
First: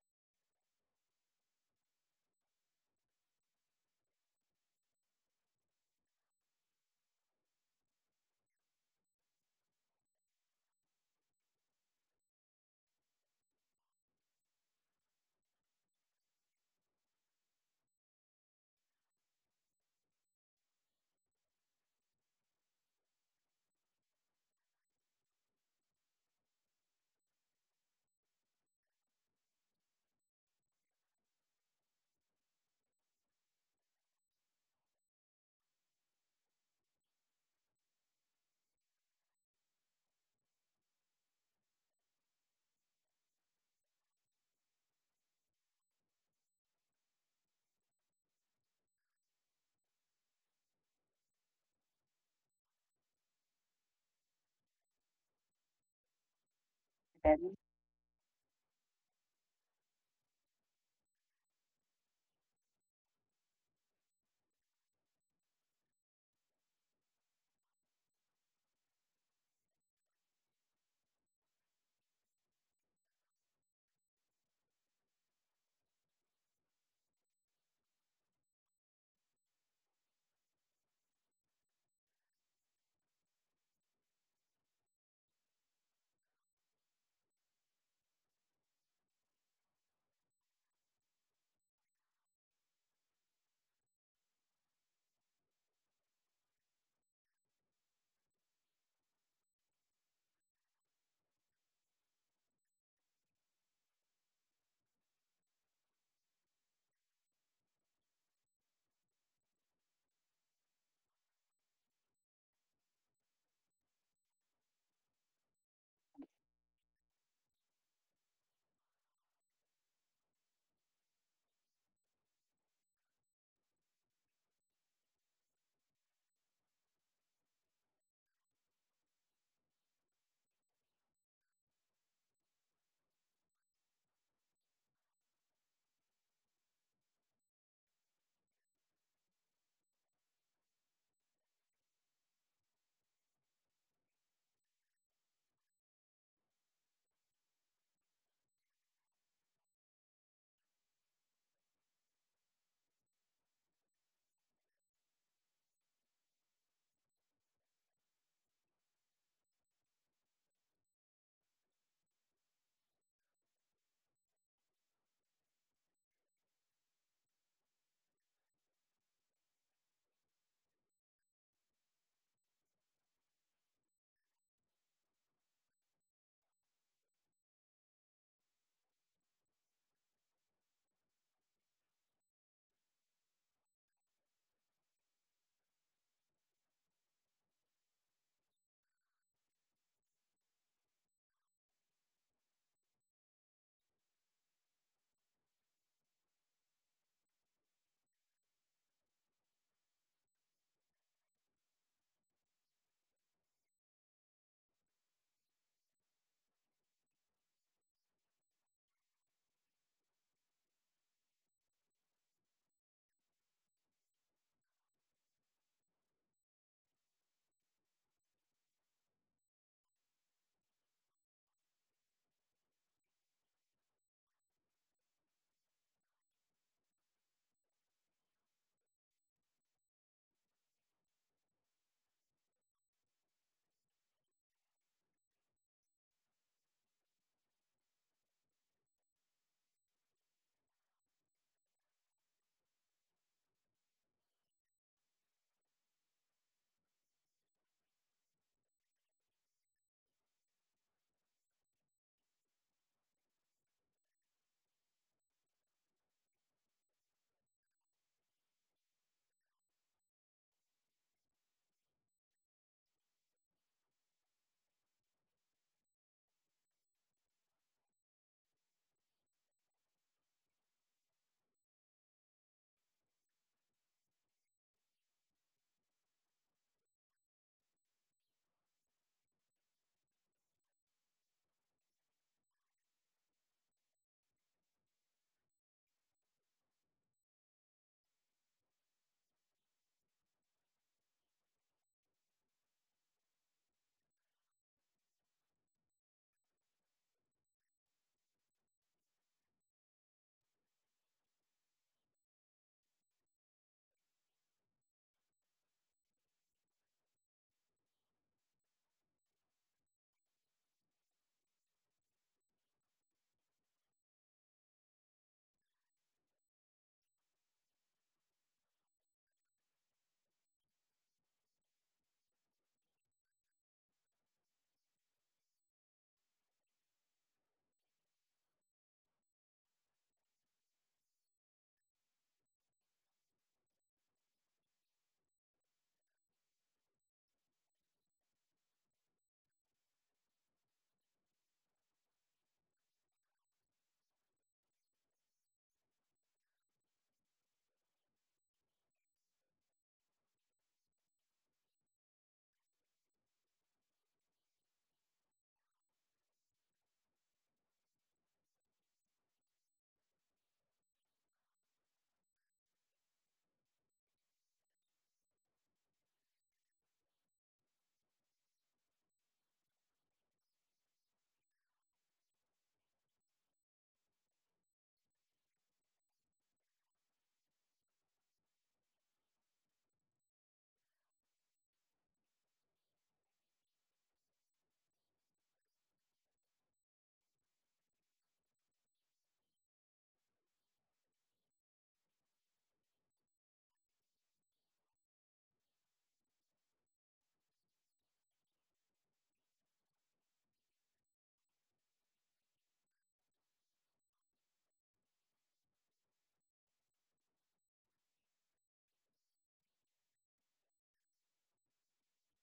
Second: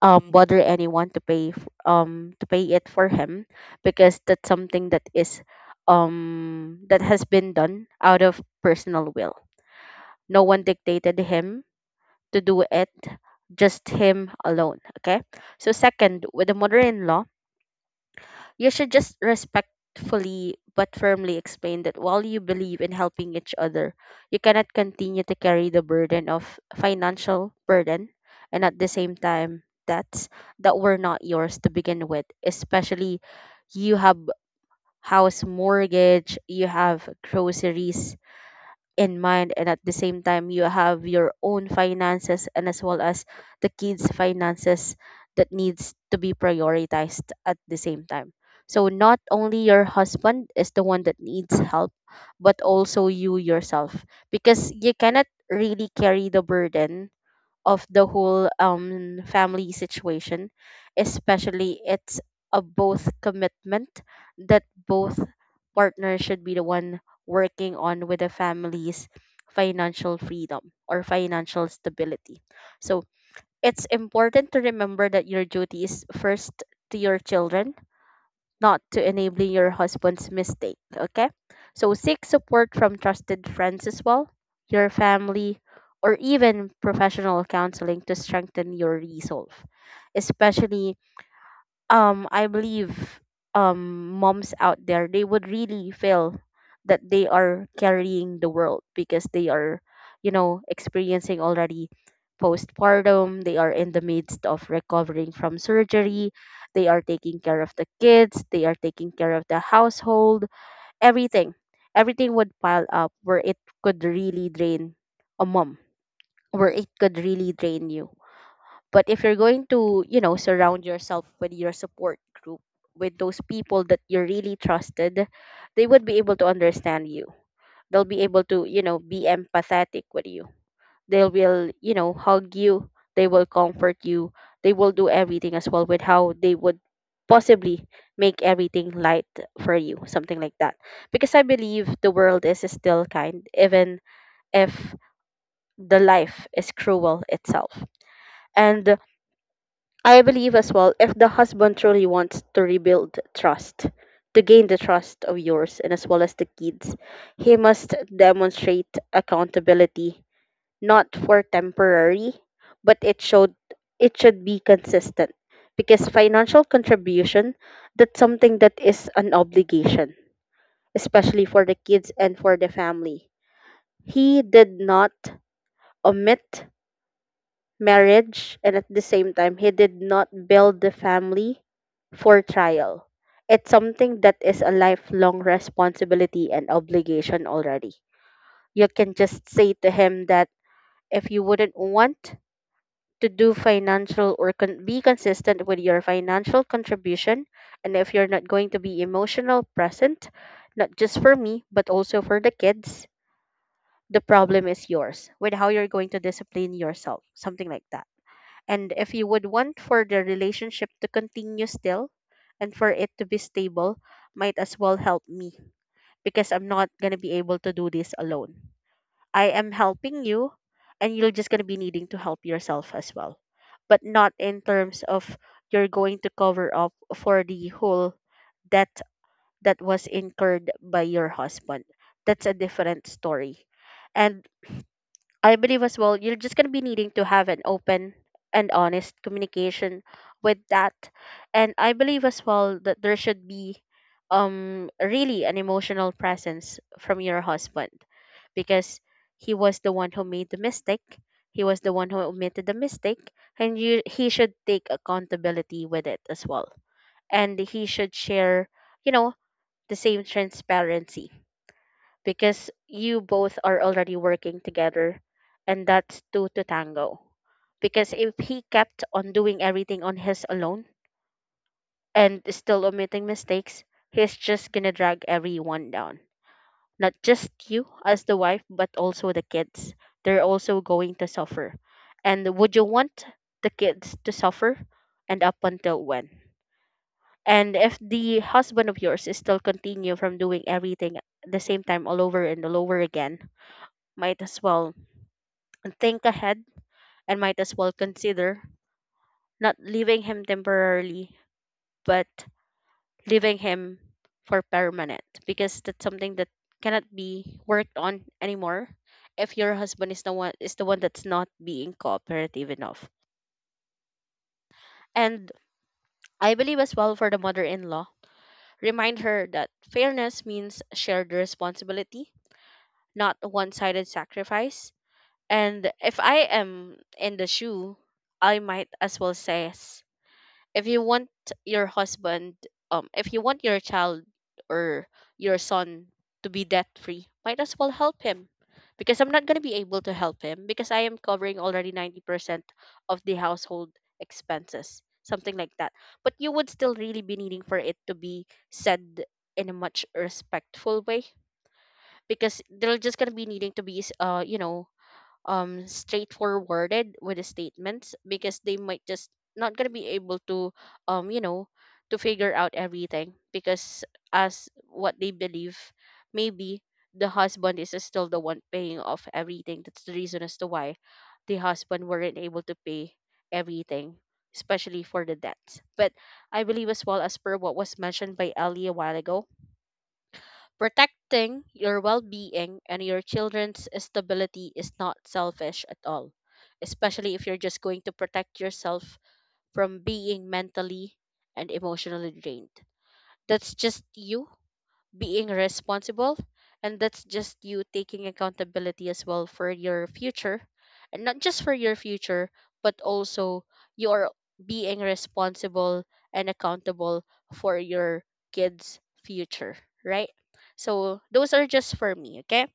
um bother anyone to pay f- um to pay it for him, because that's something that is um that has been done out of personal will. No one dictated him to do it, just him alone, okay? So second, with the mother-in-law, you should just respectfully but firmly explain that while you believe in helping each other, you cannot continue to carry the burden of financial burden and at the same time debts that were not yours to begin with, especially you have house mortgage, you have groceries, in mind, and at the same time you have your own finances and as well as the kids finances that needs to be prioritized at the same time. So not only your husband is the one that needs help, but also you yourself, because you cannot really carry the burden of the whole um family situation, especially it's a both commitment that both partners should be the one working on with the family's financial freedom or financial stability. So it's important to remember that your duty is first to your children, not to enabling your husband's mistake. Okay? So seek support from trusted friends as well, your family, or even professional counseling to strengthen your resolve, especially um I believe um moms out there, they would really feel that they are carrying the world because they are, you know, experiencing already postpartum, they are in the midst of recovering from surgery, they are taking care of the kids, they are taking care of the household, everything everything would pile up where it could really drain a mom, where it could really drain you. But if you're going to, you know, surround yourself with your support group, with those people that you really trusted, they would be able to understand you. They'll be able to, you know, be empathetic with you. They will, you know, hug you. They will comfort you. They will do everything as well with how they would possibly make everything light for you, something like that. Because I believe the world is still kind, even if the life is cruel itself. And I believe as well, if the husband truly wants to rebuild trust, to gain the trust of yours and as well as the kids, he must demonstrate accountability, not for temporary, but it should it should be consistent. Because financial contribution, that's something that is an obligation, especially for the kids and for the family. He did not omit marriage, and at the same time, he did not build the family for trial. It's something that is a lifelong responsibility and obligation already. You can just say to him that if you wouldn't want to do financial or con- be consistent with your financial contribution, and if you're not going to be emotional present, not just for me, but also for the kids, the problem is yours with how you're going to discipline yourself, something like that. And if you would want for the relationship to continue still and for it to be stable, might as well help me, because I'm not going to be able to do this alone. I am helping you and you're just going to be needing to help yourself as well. But not in terms of you're going to cover up for the whole debt that was incurred by your husband. That's a different story. And I believe as well, you're just going to be needing to have an open and honest communication with that. And I believe as well that there should be um really an emotional presence from your husband, because he was the one who made the mistake. He was the one who omitted the mistake, and you he should take accountability with it as well. And he should share, you know, the same transparency, because you both are already working together, and that's two to tango. Because if he kept on doing everything on his alone and still omitting mistakes, he's just gonna drag everyone down, not just you as the wife but also the kids, they're also going to suffer. And would you want the kids to suffer? And up until when? And if the husband of yours is still continue from doing everything at the same time all over and all over again, might as well think ahead and might as well consider not leaving him temporarily, but leaving him for permanent, because that's something that cannot be worked on anymore if your husband is the one is the one that's not being cooperative enough. And I believe as well, for the mother-in-law, remind her that fairness means shared responsibility, not one-sided sacrifice. And if I am in the shoe, I might as well say yes. If you want your husband, um if you want your child or your son to be debt free, might as well help him, because I'm not going to be able to help him because I am covering already ninety percent of the household expenses, something like that. But you would still really be needing for it to be said in a much respectful way, because they're just going to be needing to be uh you know, um straightforwarded with the statements, because they might just not gonna be able to, um you know, to figure out everything, because as what they believe, maybe the husband is still the one paying off everything. That's the reason as to why the husband weren't able to pay everything, especially for the debts. But I believe as well, as per what was mentioned by Ellie a while ago, protecting your well being and your children's stability is not selfish at all, especially if you're just going to protect yourself from being mentally and emotionally drained. That's just you being responsible, and that's just you taking accountability as well for your future, and not just for your future but also you're being responsible and accountable for your kids future, right? So those are just for me, okay.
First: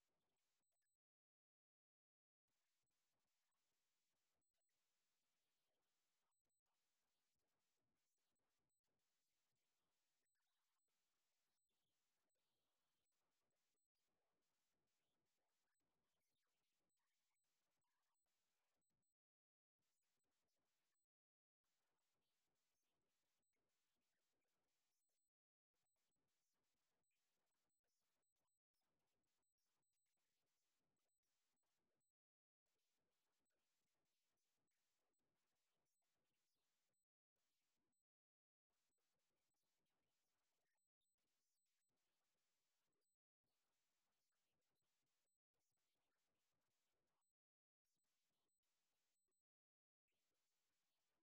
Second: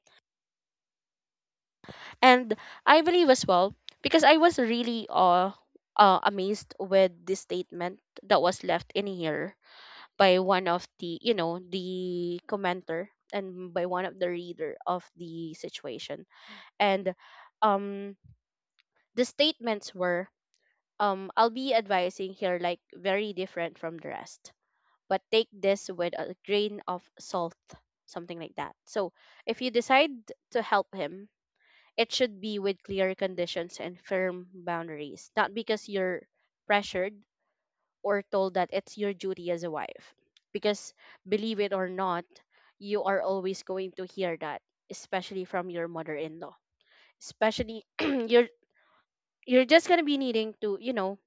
And I believe as well, because I was really uh, uh amazed with the statement that was left in here by one of the, you know, the commenter, and by one of the reader of the situation. And um the statements were, um I'll be advising here like very different from the rest, but take this with a grain of salt, something like that. So if you decide to help him, it should be with clear conditions and firm boundaries, not because you're pressured or told that it's your duty as a wife. Because, believe it or not, you are always going to hear that, especially from your mother in law. Especially you're you're just gonna be needing to, you know,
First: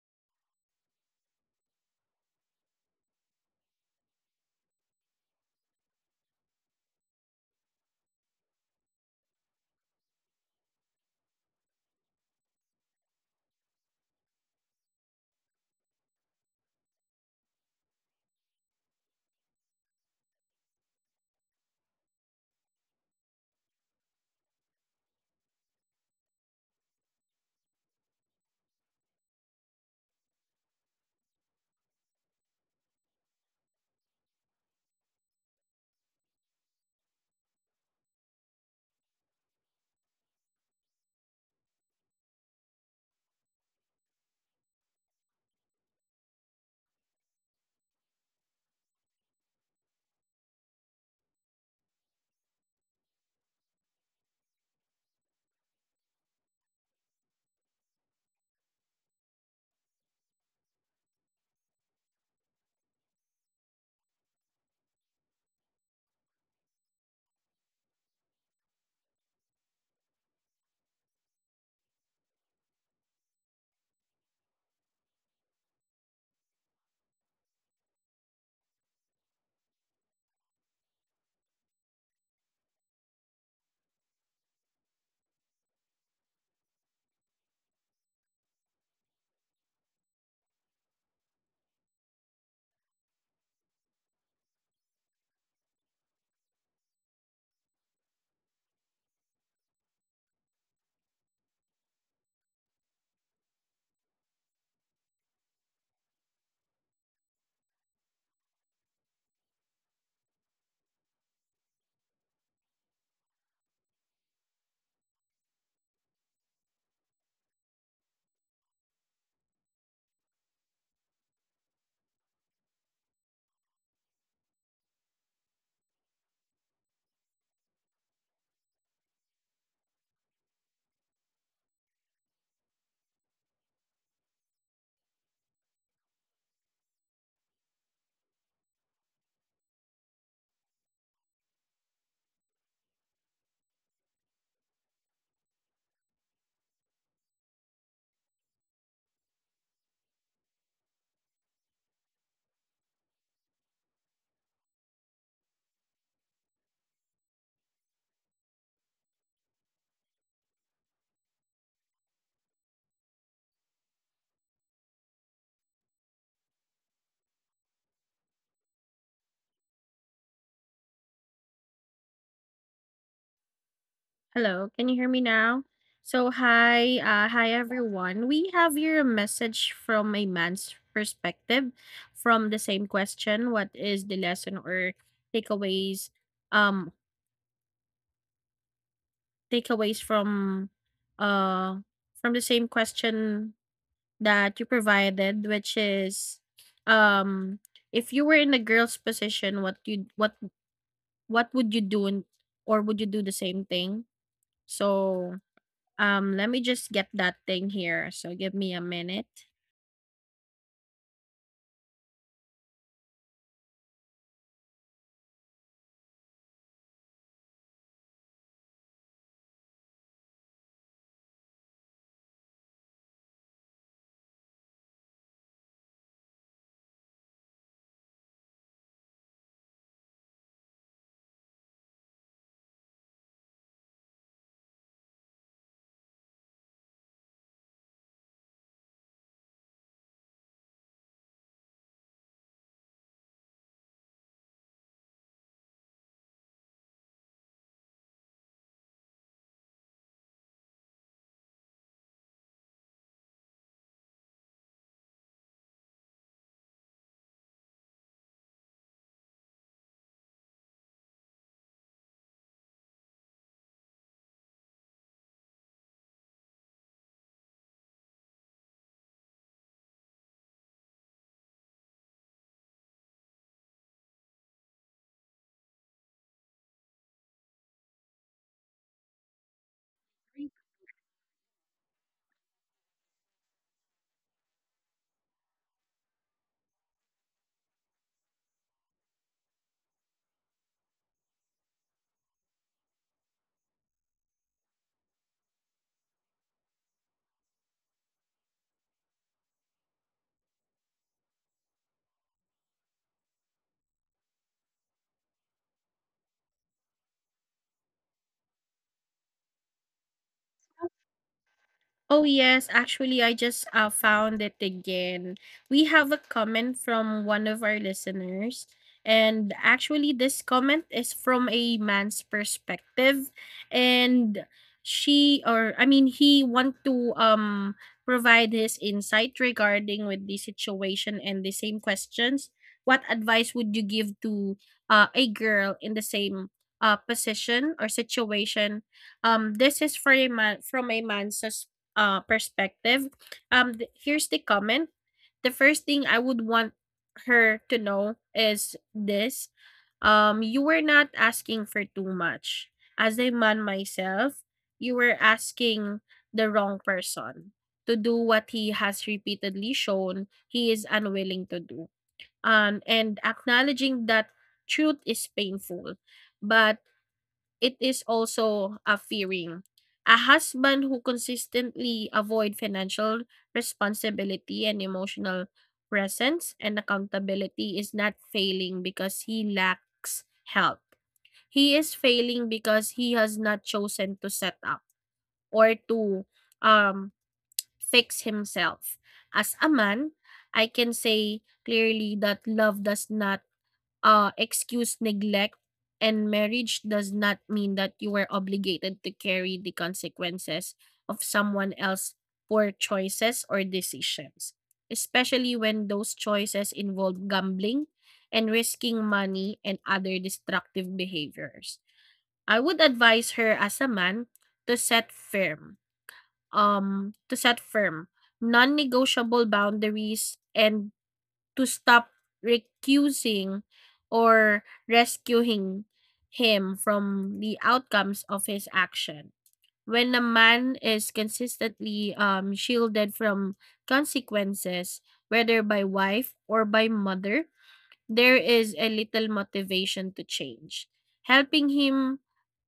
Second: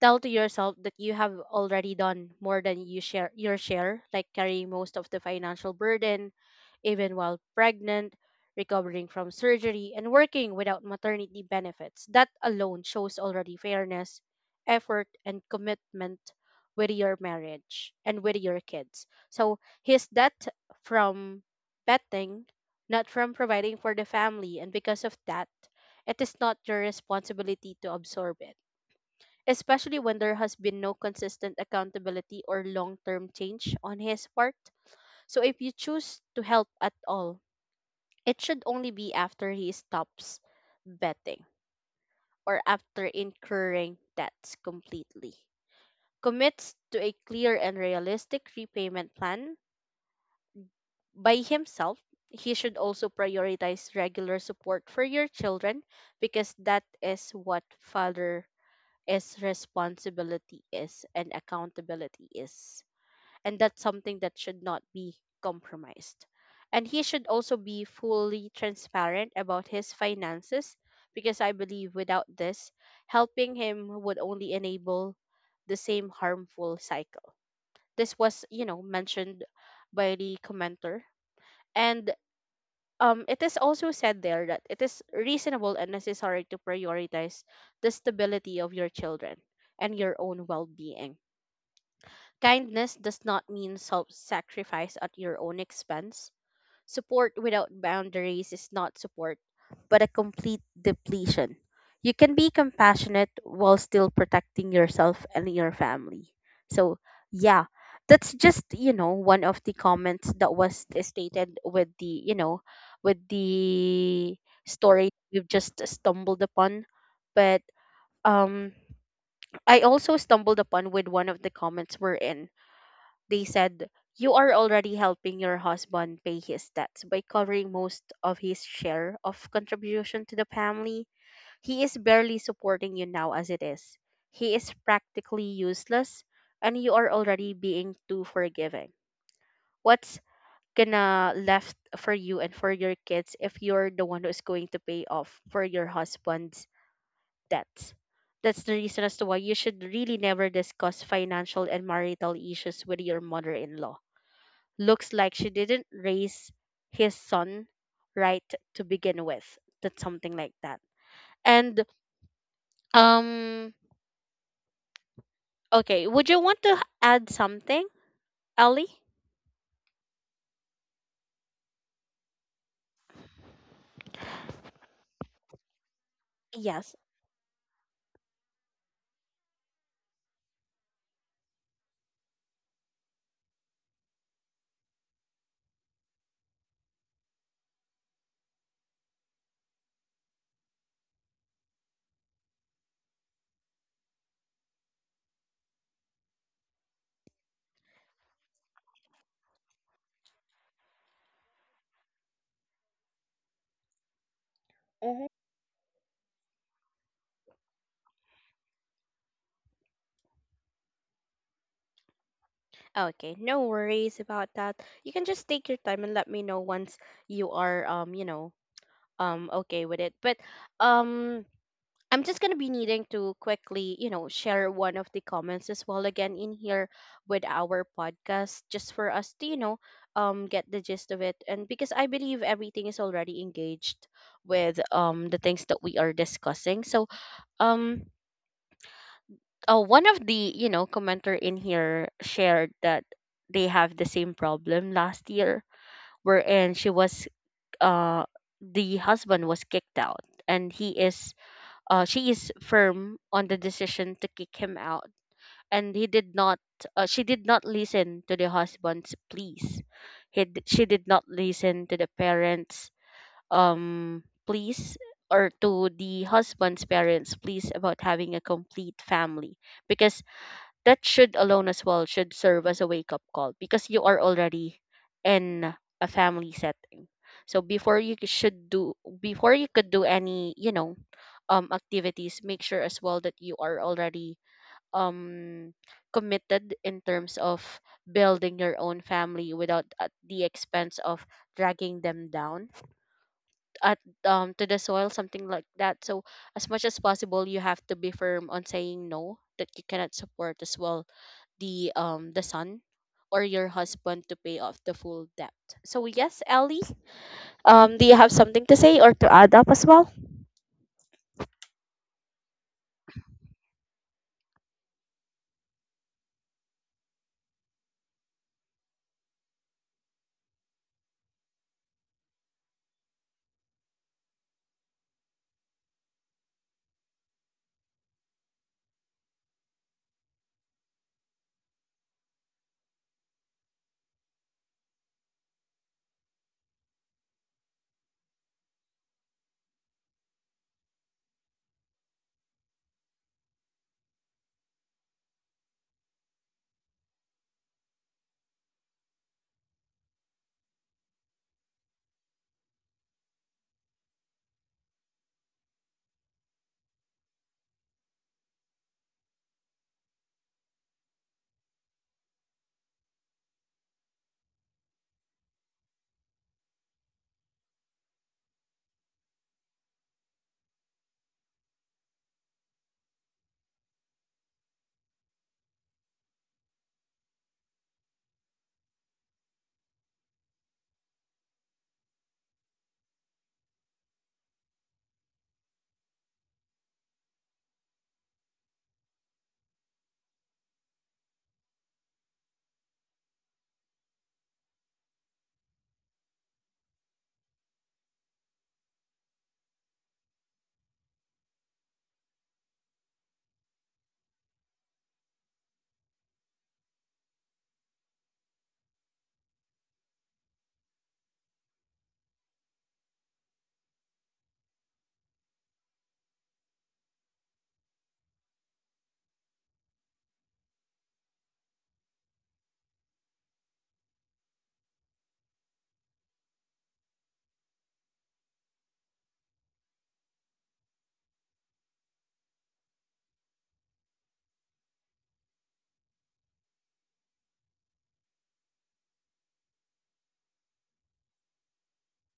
tell to yourself that you have already done more than you share your share, like carrying most of the financial burden, even while pregnant, recovering from surgery, and working without maternity benefits. That alone shows already fairness, effort, and commitment with your marriage and with your kids. So his debt from betting, not from providing for the family, and because of that, it is not your responsibility to absorb it, especially when there has been no consistent accountability or long term change on his part. So, if you choose to help at all, it should only be after he stops betting or after incurring debts completely. Commits to a clear and realistic repayment plan by himself. He should also prioritize regular support for your children, because that is what father is responsibility is and accountability is, and that's something that should not be compromised. And he should also be fully transparent about his finances, because I believe without this, helping him would only enable the same harmful cycle. This was, you know, mentioned by the commenter. And um, it is also said there that it is reasonable and necessary to prioritize the stability of your children and your own well being. Kindness does not mean self sacrifice at your own expense. Support without boundaries is not support, but a complete depletion. You can be compassionate while still protecting yourself and your family. So, yeah, that's just, you know, one of the comments that was stated with the, you know, with the story we've just stumbled upon. But um, I also stumbled upon with one of the comments we're in, they said, you are already helping your husband pay his debts by covering most of his share of contribution to the family. He is barely supporting you now as it is. He is practically useless, and you are already being too forgiving. What's gonna left for you and for your kids if you're the one who's going to pay off for your husband's debts? That's the reason as to why you should really never discuss financial and marital issues with your mother in law. Looks like she didn't raise his son right to begin with. That's something like that. And um okay, would you want to add something, Ellie?
Hello, can you hear me now? So
Yes.
hi, uh, hi everyone, we have here a message from a man's perspective from the same question. What is the lesson or takeaways, um takeaways from uh from the same question that you provided, which is, um if you were in a girl's position, what you what what would you do, and or would you do the same thing? So
Mhm.
um let me just get that thing here. So give me a minute.
Okay, no worries about that. You can just take your time and let me know once you are um, you know, um okay with it. But um I'm just going to be needing to quickly, you know, share one of the comments as well again in here with our podcast just for us to, you know, um get the gist of it, and because I believe everything is already engaged with um the things that we are discussing. So, um uh, one of the, you know, commenter in here shared that they have the same problem last year, wherein she was uh the husband was kicked out and he is uh, she is firm on the decision to kick him out, and he did not uh, she did not listen to the husband's pleas. He d- she did not listen to the parents um pleas, or to the husband's parents pleas about having a complete family, because that should alone as well should serve as a wake up call, because you are already in a family setting. So before you c- should do before you could do any, you know um activities, make sure as well that you are already um committed in terms of building your own family without at the expense of dragging them down at, um to the soil, something like that. So as much as possible you have to be firm on saying no, that you cannot support as well the um the son or your husband to pay off the full debt. So, yes, Ellie, um do you have something to say or to add up as well?
Oh yes, actually I just uh, found it again. We have a comment from one of our listeners, and actually this comment is from a man's perspective, and she or I mean he want to um provide his insight regarding with the situation and the same questions. What advice would you give to uh, a girl in the same uh, position or situation? Um this is for a man, from a man's uh, perspective. Um, th- here's the comment. The first thing I would want her to know is this: um, you were not asking for too much. As a man myself, you were asking the wrong person to do what he has repeatedly shown he is unwilling to do. Um, and acknowledging that truth is painful, but it is also a fearing. A husband who consistently avoid financial responsibility and emotional presence and accountability is not failing because he lacks help. He is failing because he has not chosen to set up or to um, fix himself. As a man, I can say clearly that love does not uh, excuse neglect, and marriage does not mean that you were obligated to carry the consequences of someone else's poor choices or decisions, especially when those choices involve gambling and risking money and other destructive behaviors. I would advise her, as a man, to set firm, um, to set firm non-negotiable boundaries, and to stop recusing or rescuing him from the outcomes of his action. When a man is consistently um, shielded from consequences, whether by wife or by mother, there is a little motivation to change. Helping him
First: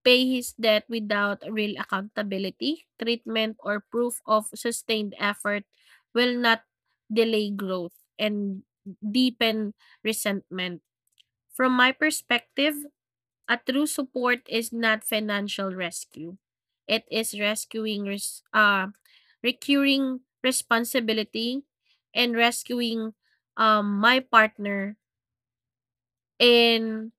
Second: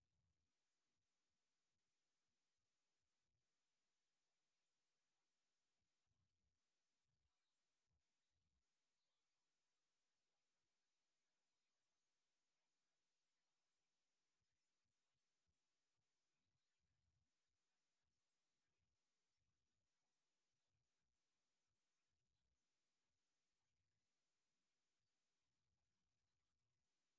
pay his debt without real accountability, treatment, or proof of sustained effort will not delay growth and deepen resentment. From my perspective, a true support is not financial rescue. It is rescuing res- uh, recurring responsibility and rescuing um, my partner in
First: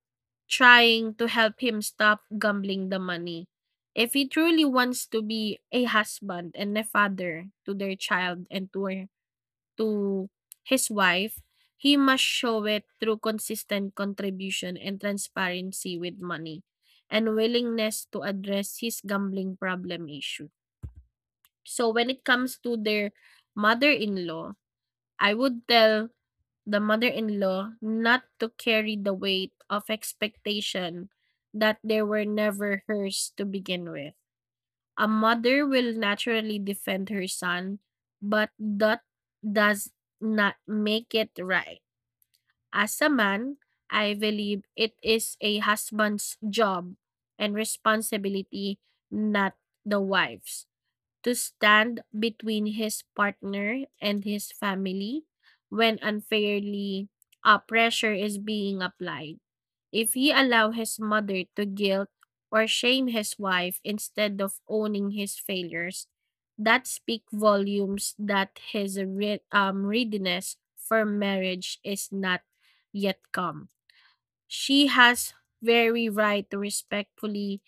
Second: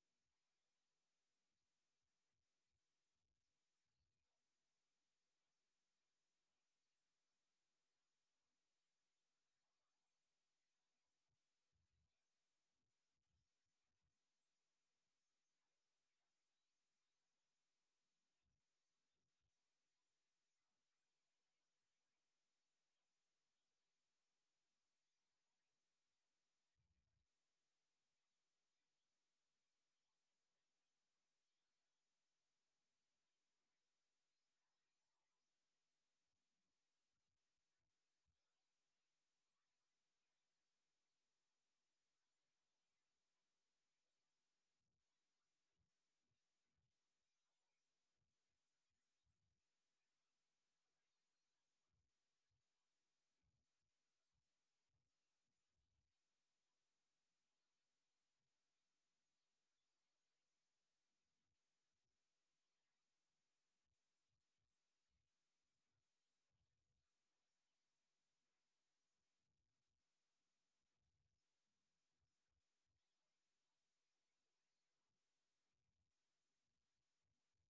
trying to help him stop gambling the money. If he truly wants to be a husband and a father to their child and to her, to his wife, he must show it through consistent contribution and transparency with money and willingness to address his gambling problem issue. So when it comes to their mother-in-law, I would tell the mother-in-law not to carry the weight of expectation that they were never hers to begin with. A mother will naturally defend her son, but that does not make it right. As a man, I believe it is a husband's job and responsibility, not the wife's, to stand between his partner and his family when unfairly uh, pressure is being applied. If he allow his mother to guilt or shame his wife instead of owning his failures, that speak volumes that his re- um, readiness for marriage is not yet come. She has very right to respectfully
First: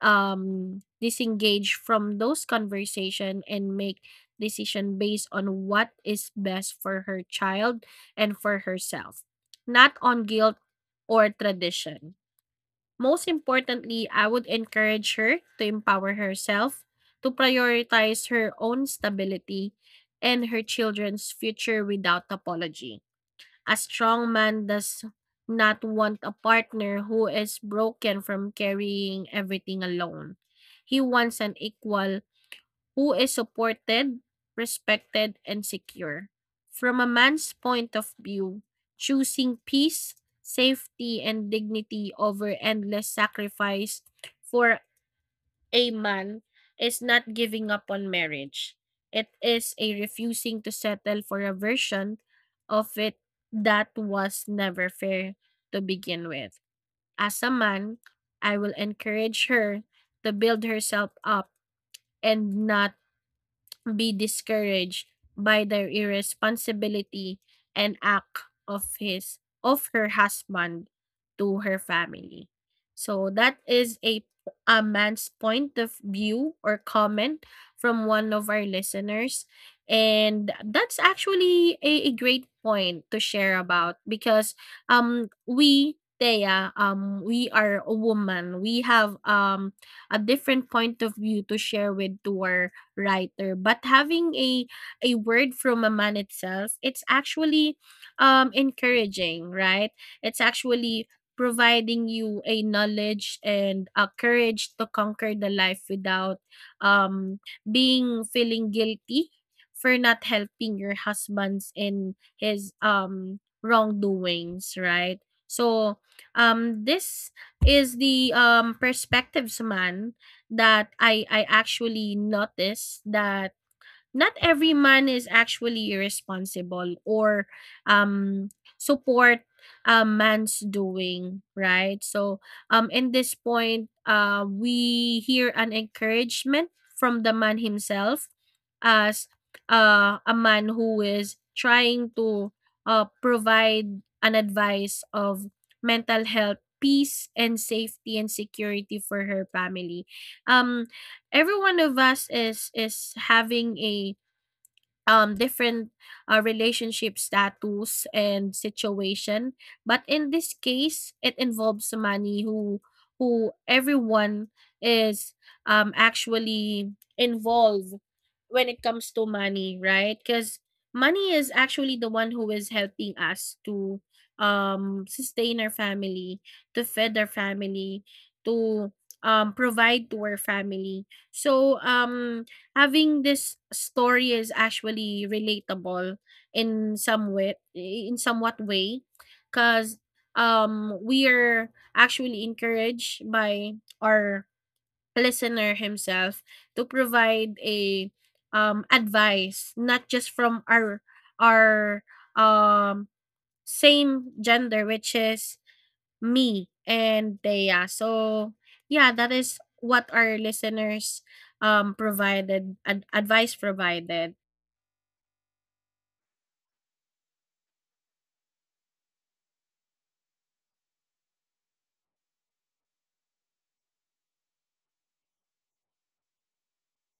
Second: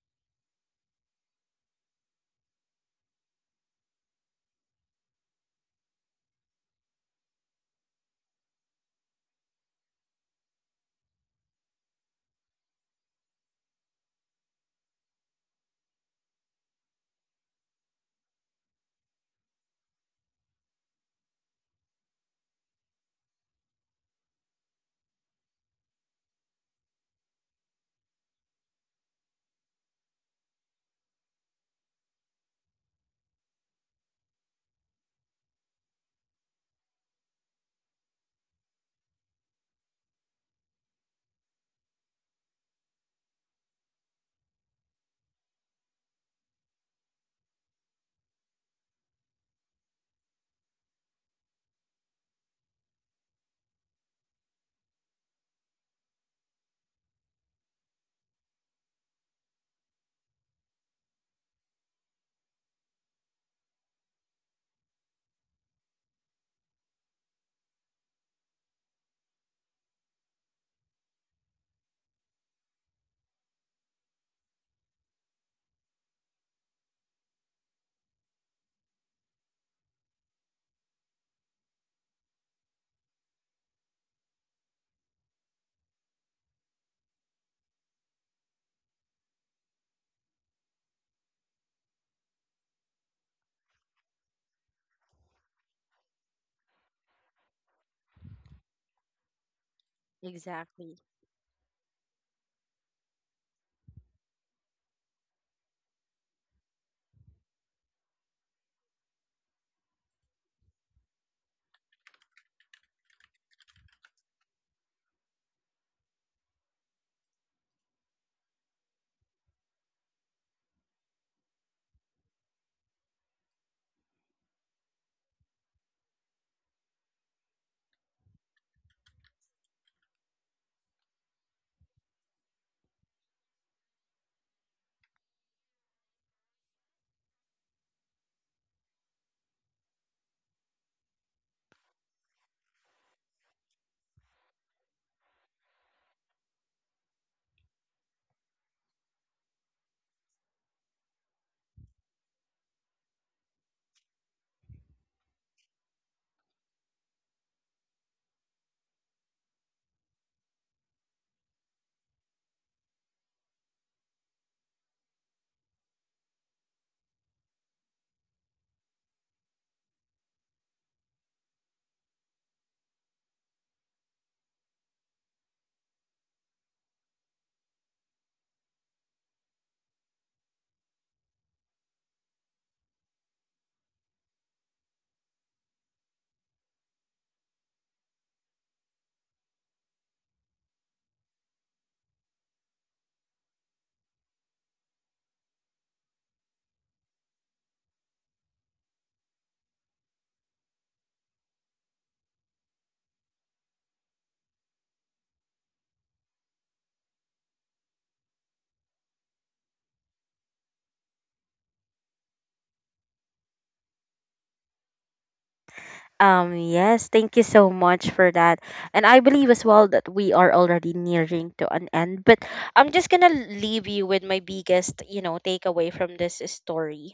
um disengage from those conversation and make decision based on what is best for her child and for herself, not on guilt or tradition. Most importantly, I would encourage her to empower herself, to prioritize her own stability and her children's future without apology. A strong man does not want a partner who is broken from carrying everything alone. He wants an equal who is supported, respected, and secure. From a man's point of view, choosing peace, safety, and dignity over endless sacrifice for a man is not giving up on marriage. It is a refusing to settle for a version of it that was never fair to begin with. As a man, I will encourage her to build herself up and not be discouraged by the irresponsibility and act of his of her husband to her family. So that is a a man's point of view or comment from one of our listeners, and that's actually a, a great point to share about because um we Thea, um we are a woman, we have um a different point of view to share with to our writer, but having a a word from a man itself, it's actually um encouraging, right? It's
Exactly.
actually providing you a knowledge and a courage to conquer the life without um being feeling guilty for not helping your husband's in his um wrongdoings, right? So um this is the um perspectives man that I I actually noticed, that not every man is actually responsible or um support a man's doing, right? So um in this point, uh we hear an encouragement from the man himself, as uh, a man who is trying to uh, provide an advice of mental health, peace and safety and security for her family. um every one of us is is having a um different uh, relationship status and situation, but in this case it involves somebody who who everyone is um actually involved when it comes to money, right? Because money is actually the one who is helping us to um sustain our family, to feed our family, to um provide to our family. So um having this story is actually relatable in some way, in somewhat way, because um we are actually encouraged by our listener himself to provide a um advice, not just from our our um same gender, which is Me and Thea. So, yeah, that is what our listeners, um, provided ad advice provided.
Um, yes, thank you so much for that. And I believe as well that we are already nearing to an end, but I'm just gonna leave you with my biggest, you know, takeaway from this story.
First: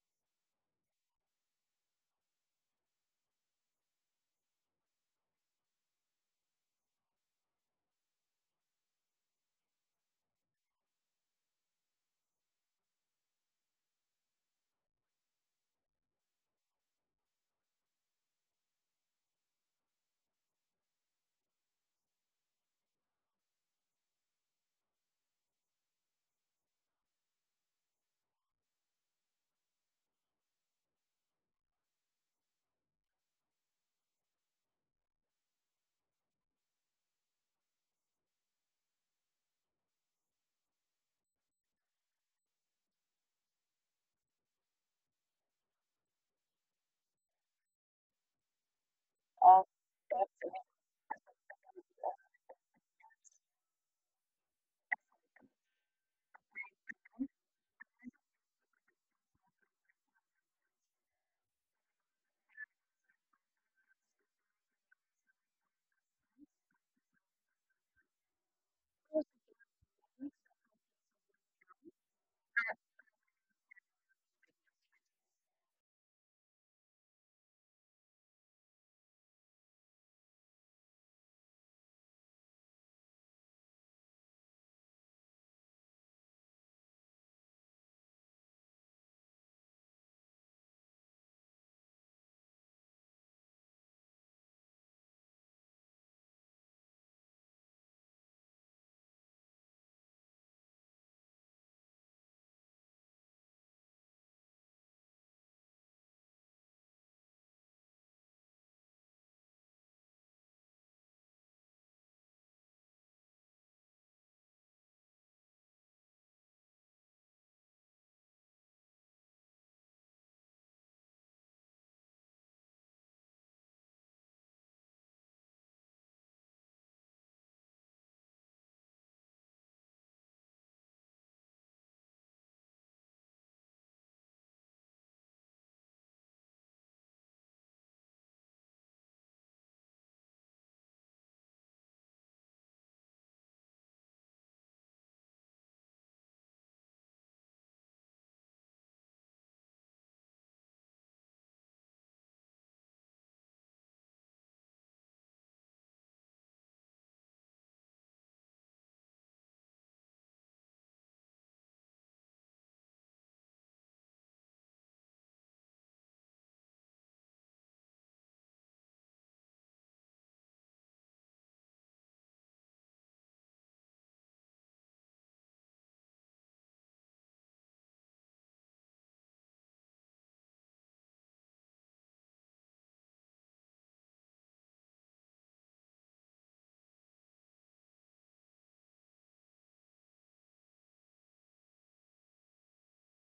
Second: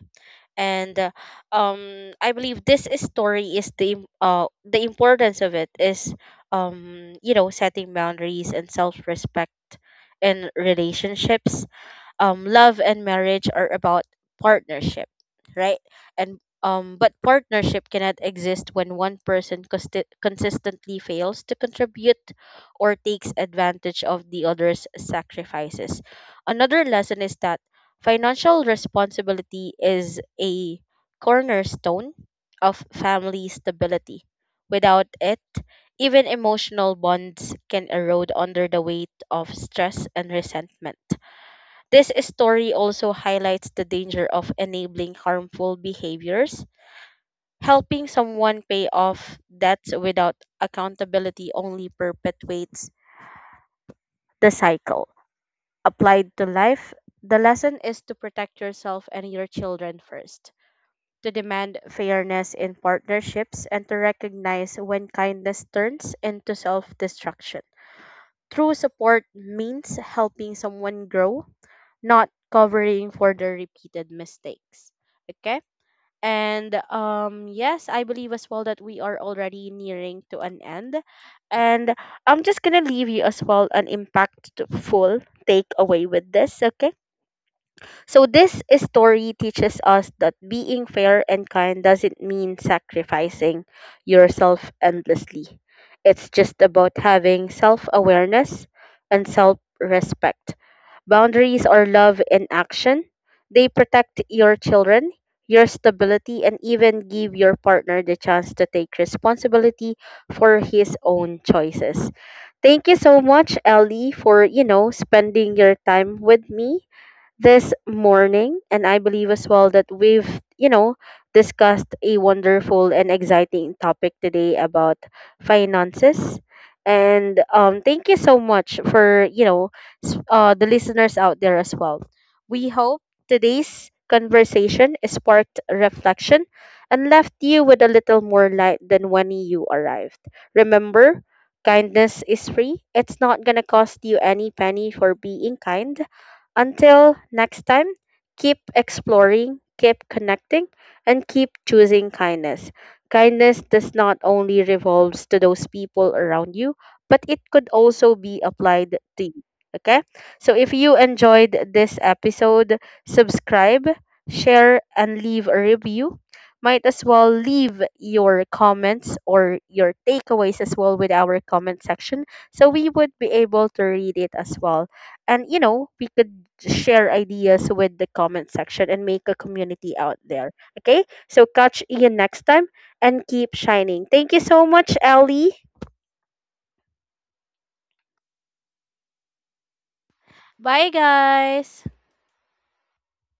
And uh, um I believe this is story is the im- uh the importance of it is, um you know setting boundaries and self-respect in relationships. Um, love and marriage are about partnership, right? And um, But partnership cannot exist when one person consti- consistently fails to contribute or takes advantage of the other's sacrifices. Another lesson is that financial responsibility is a cornerstone of family stability. Without it, even emotional bonds can erode under the weight of stress and resentment. This story also highlights the danger of enabling harmful behaviors. Helping someone pay off debts without accountability only perpetuates the cycle. Applied to life, the lesson is to protect yourself and your children first, to demand fairness in partnerships, and to recognize when kindness turns into self destruction. True support means helping someone grow, not covering for the repeated mistakes. Okay? And um yes, I believe as well that we are already nearing to an end. And I'm just going to leave you as well an impactful takeaway with this, okay? So this story teaches us that being fair and kind doesn't mean sacrificing yourself endlessly. It's just about having self-awareness and self-respect. Boundaries are love in action. They protect your children, your stability, and even give your partner the chance to take responsibility for his own choices. Thank you so much, Ellie, for, you know, spending your time with me this morning. And I believe as well that we've, you know, discussed a wonderful and exciting topic today about finances. And um, thank you so much for, you know, s- uh, the listeners out there as well. We hope today's conversation sparked reflection and left you with a little more light than when you arrived. Remember, kindness is free. It's not going to cost you any penny for being kind. Until next time, keep exploring, keep connecting, and keep choosing kindness. Kindness does not only revolves to those people around you, but it could also be applied to you. Okay? So if you enjoyed this episode, subscribe, share, and leave a review. Might as well leave your comments or your takeaways as well with our comment section, so we would be able to read it as well, and you know we could share ideas with the comment section and make a community out there. Okay, so catch ian next time, and keep shining. Thank you so much, Ellie. Bye, guys.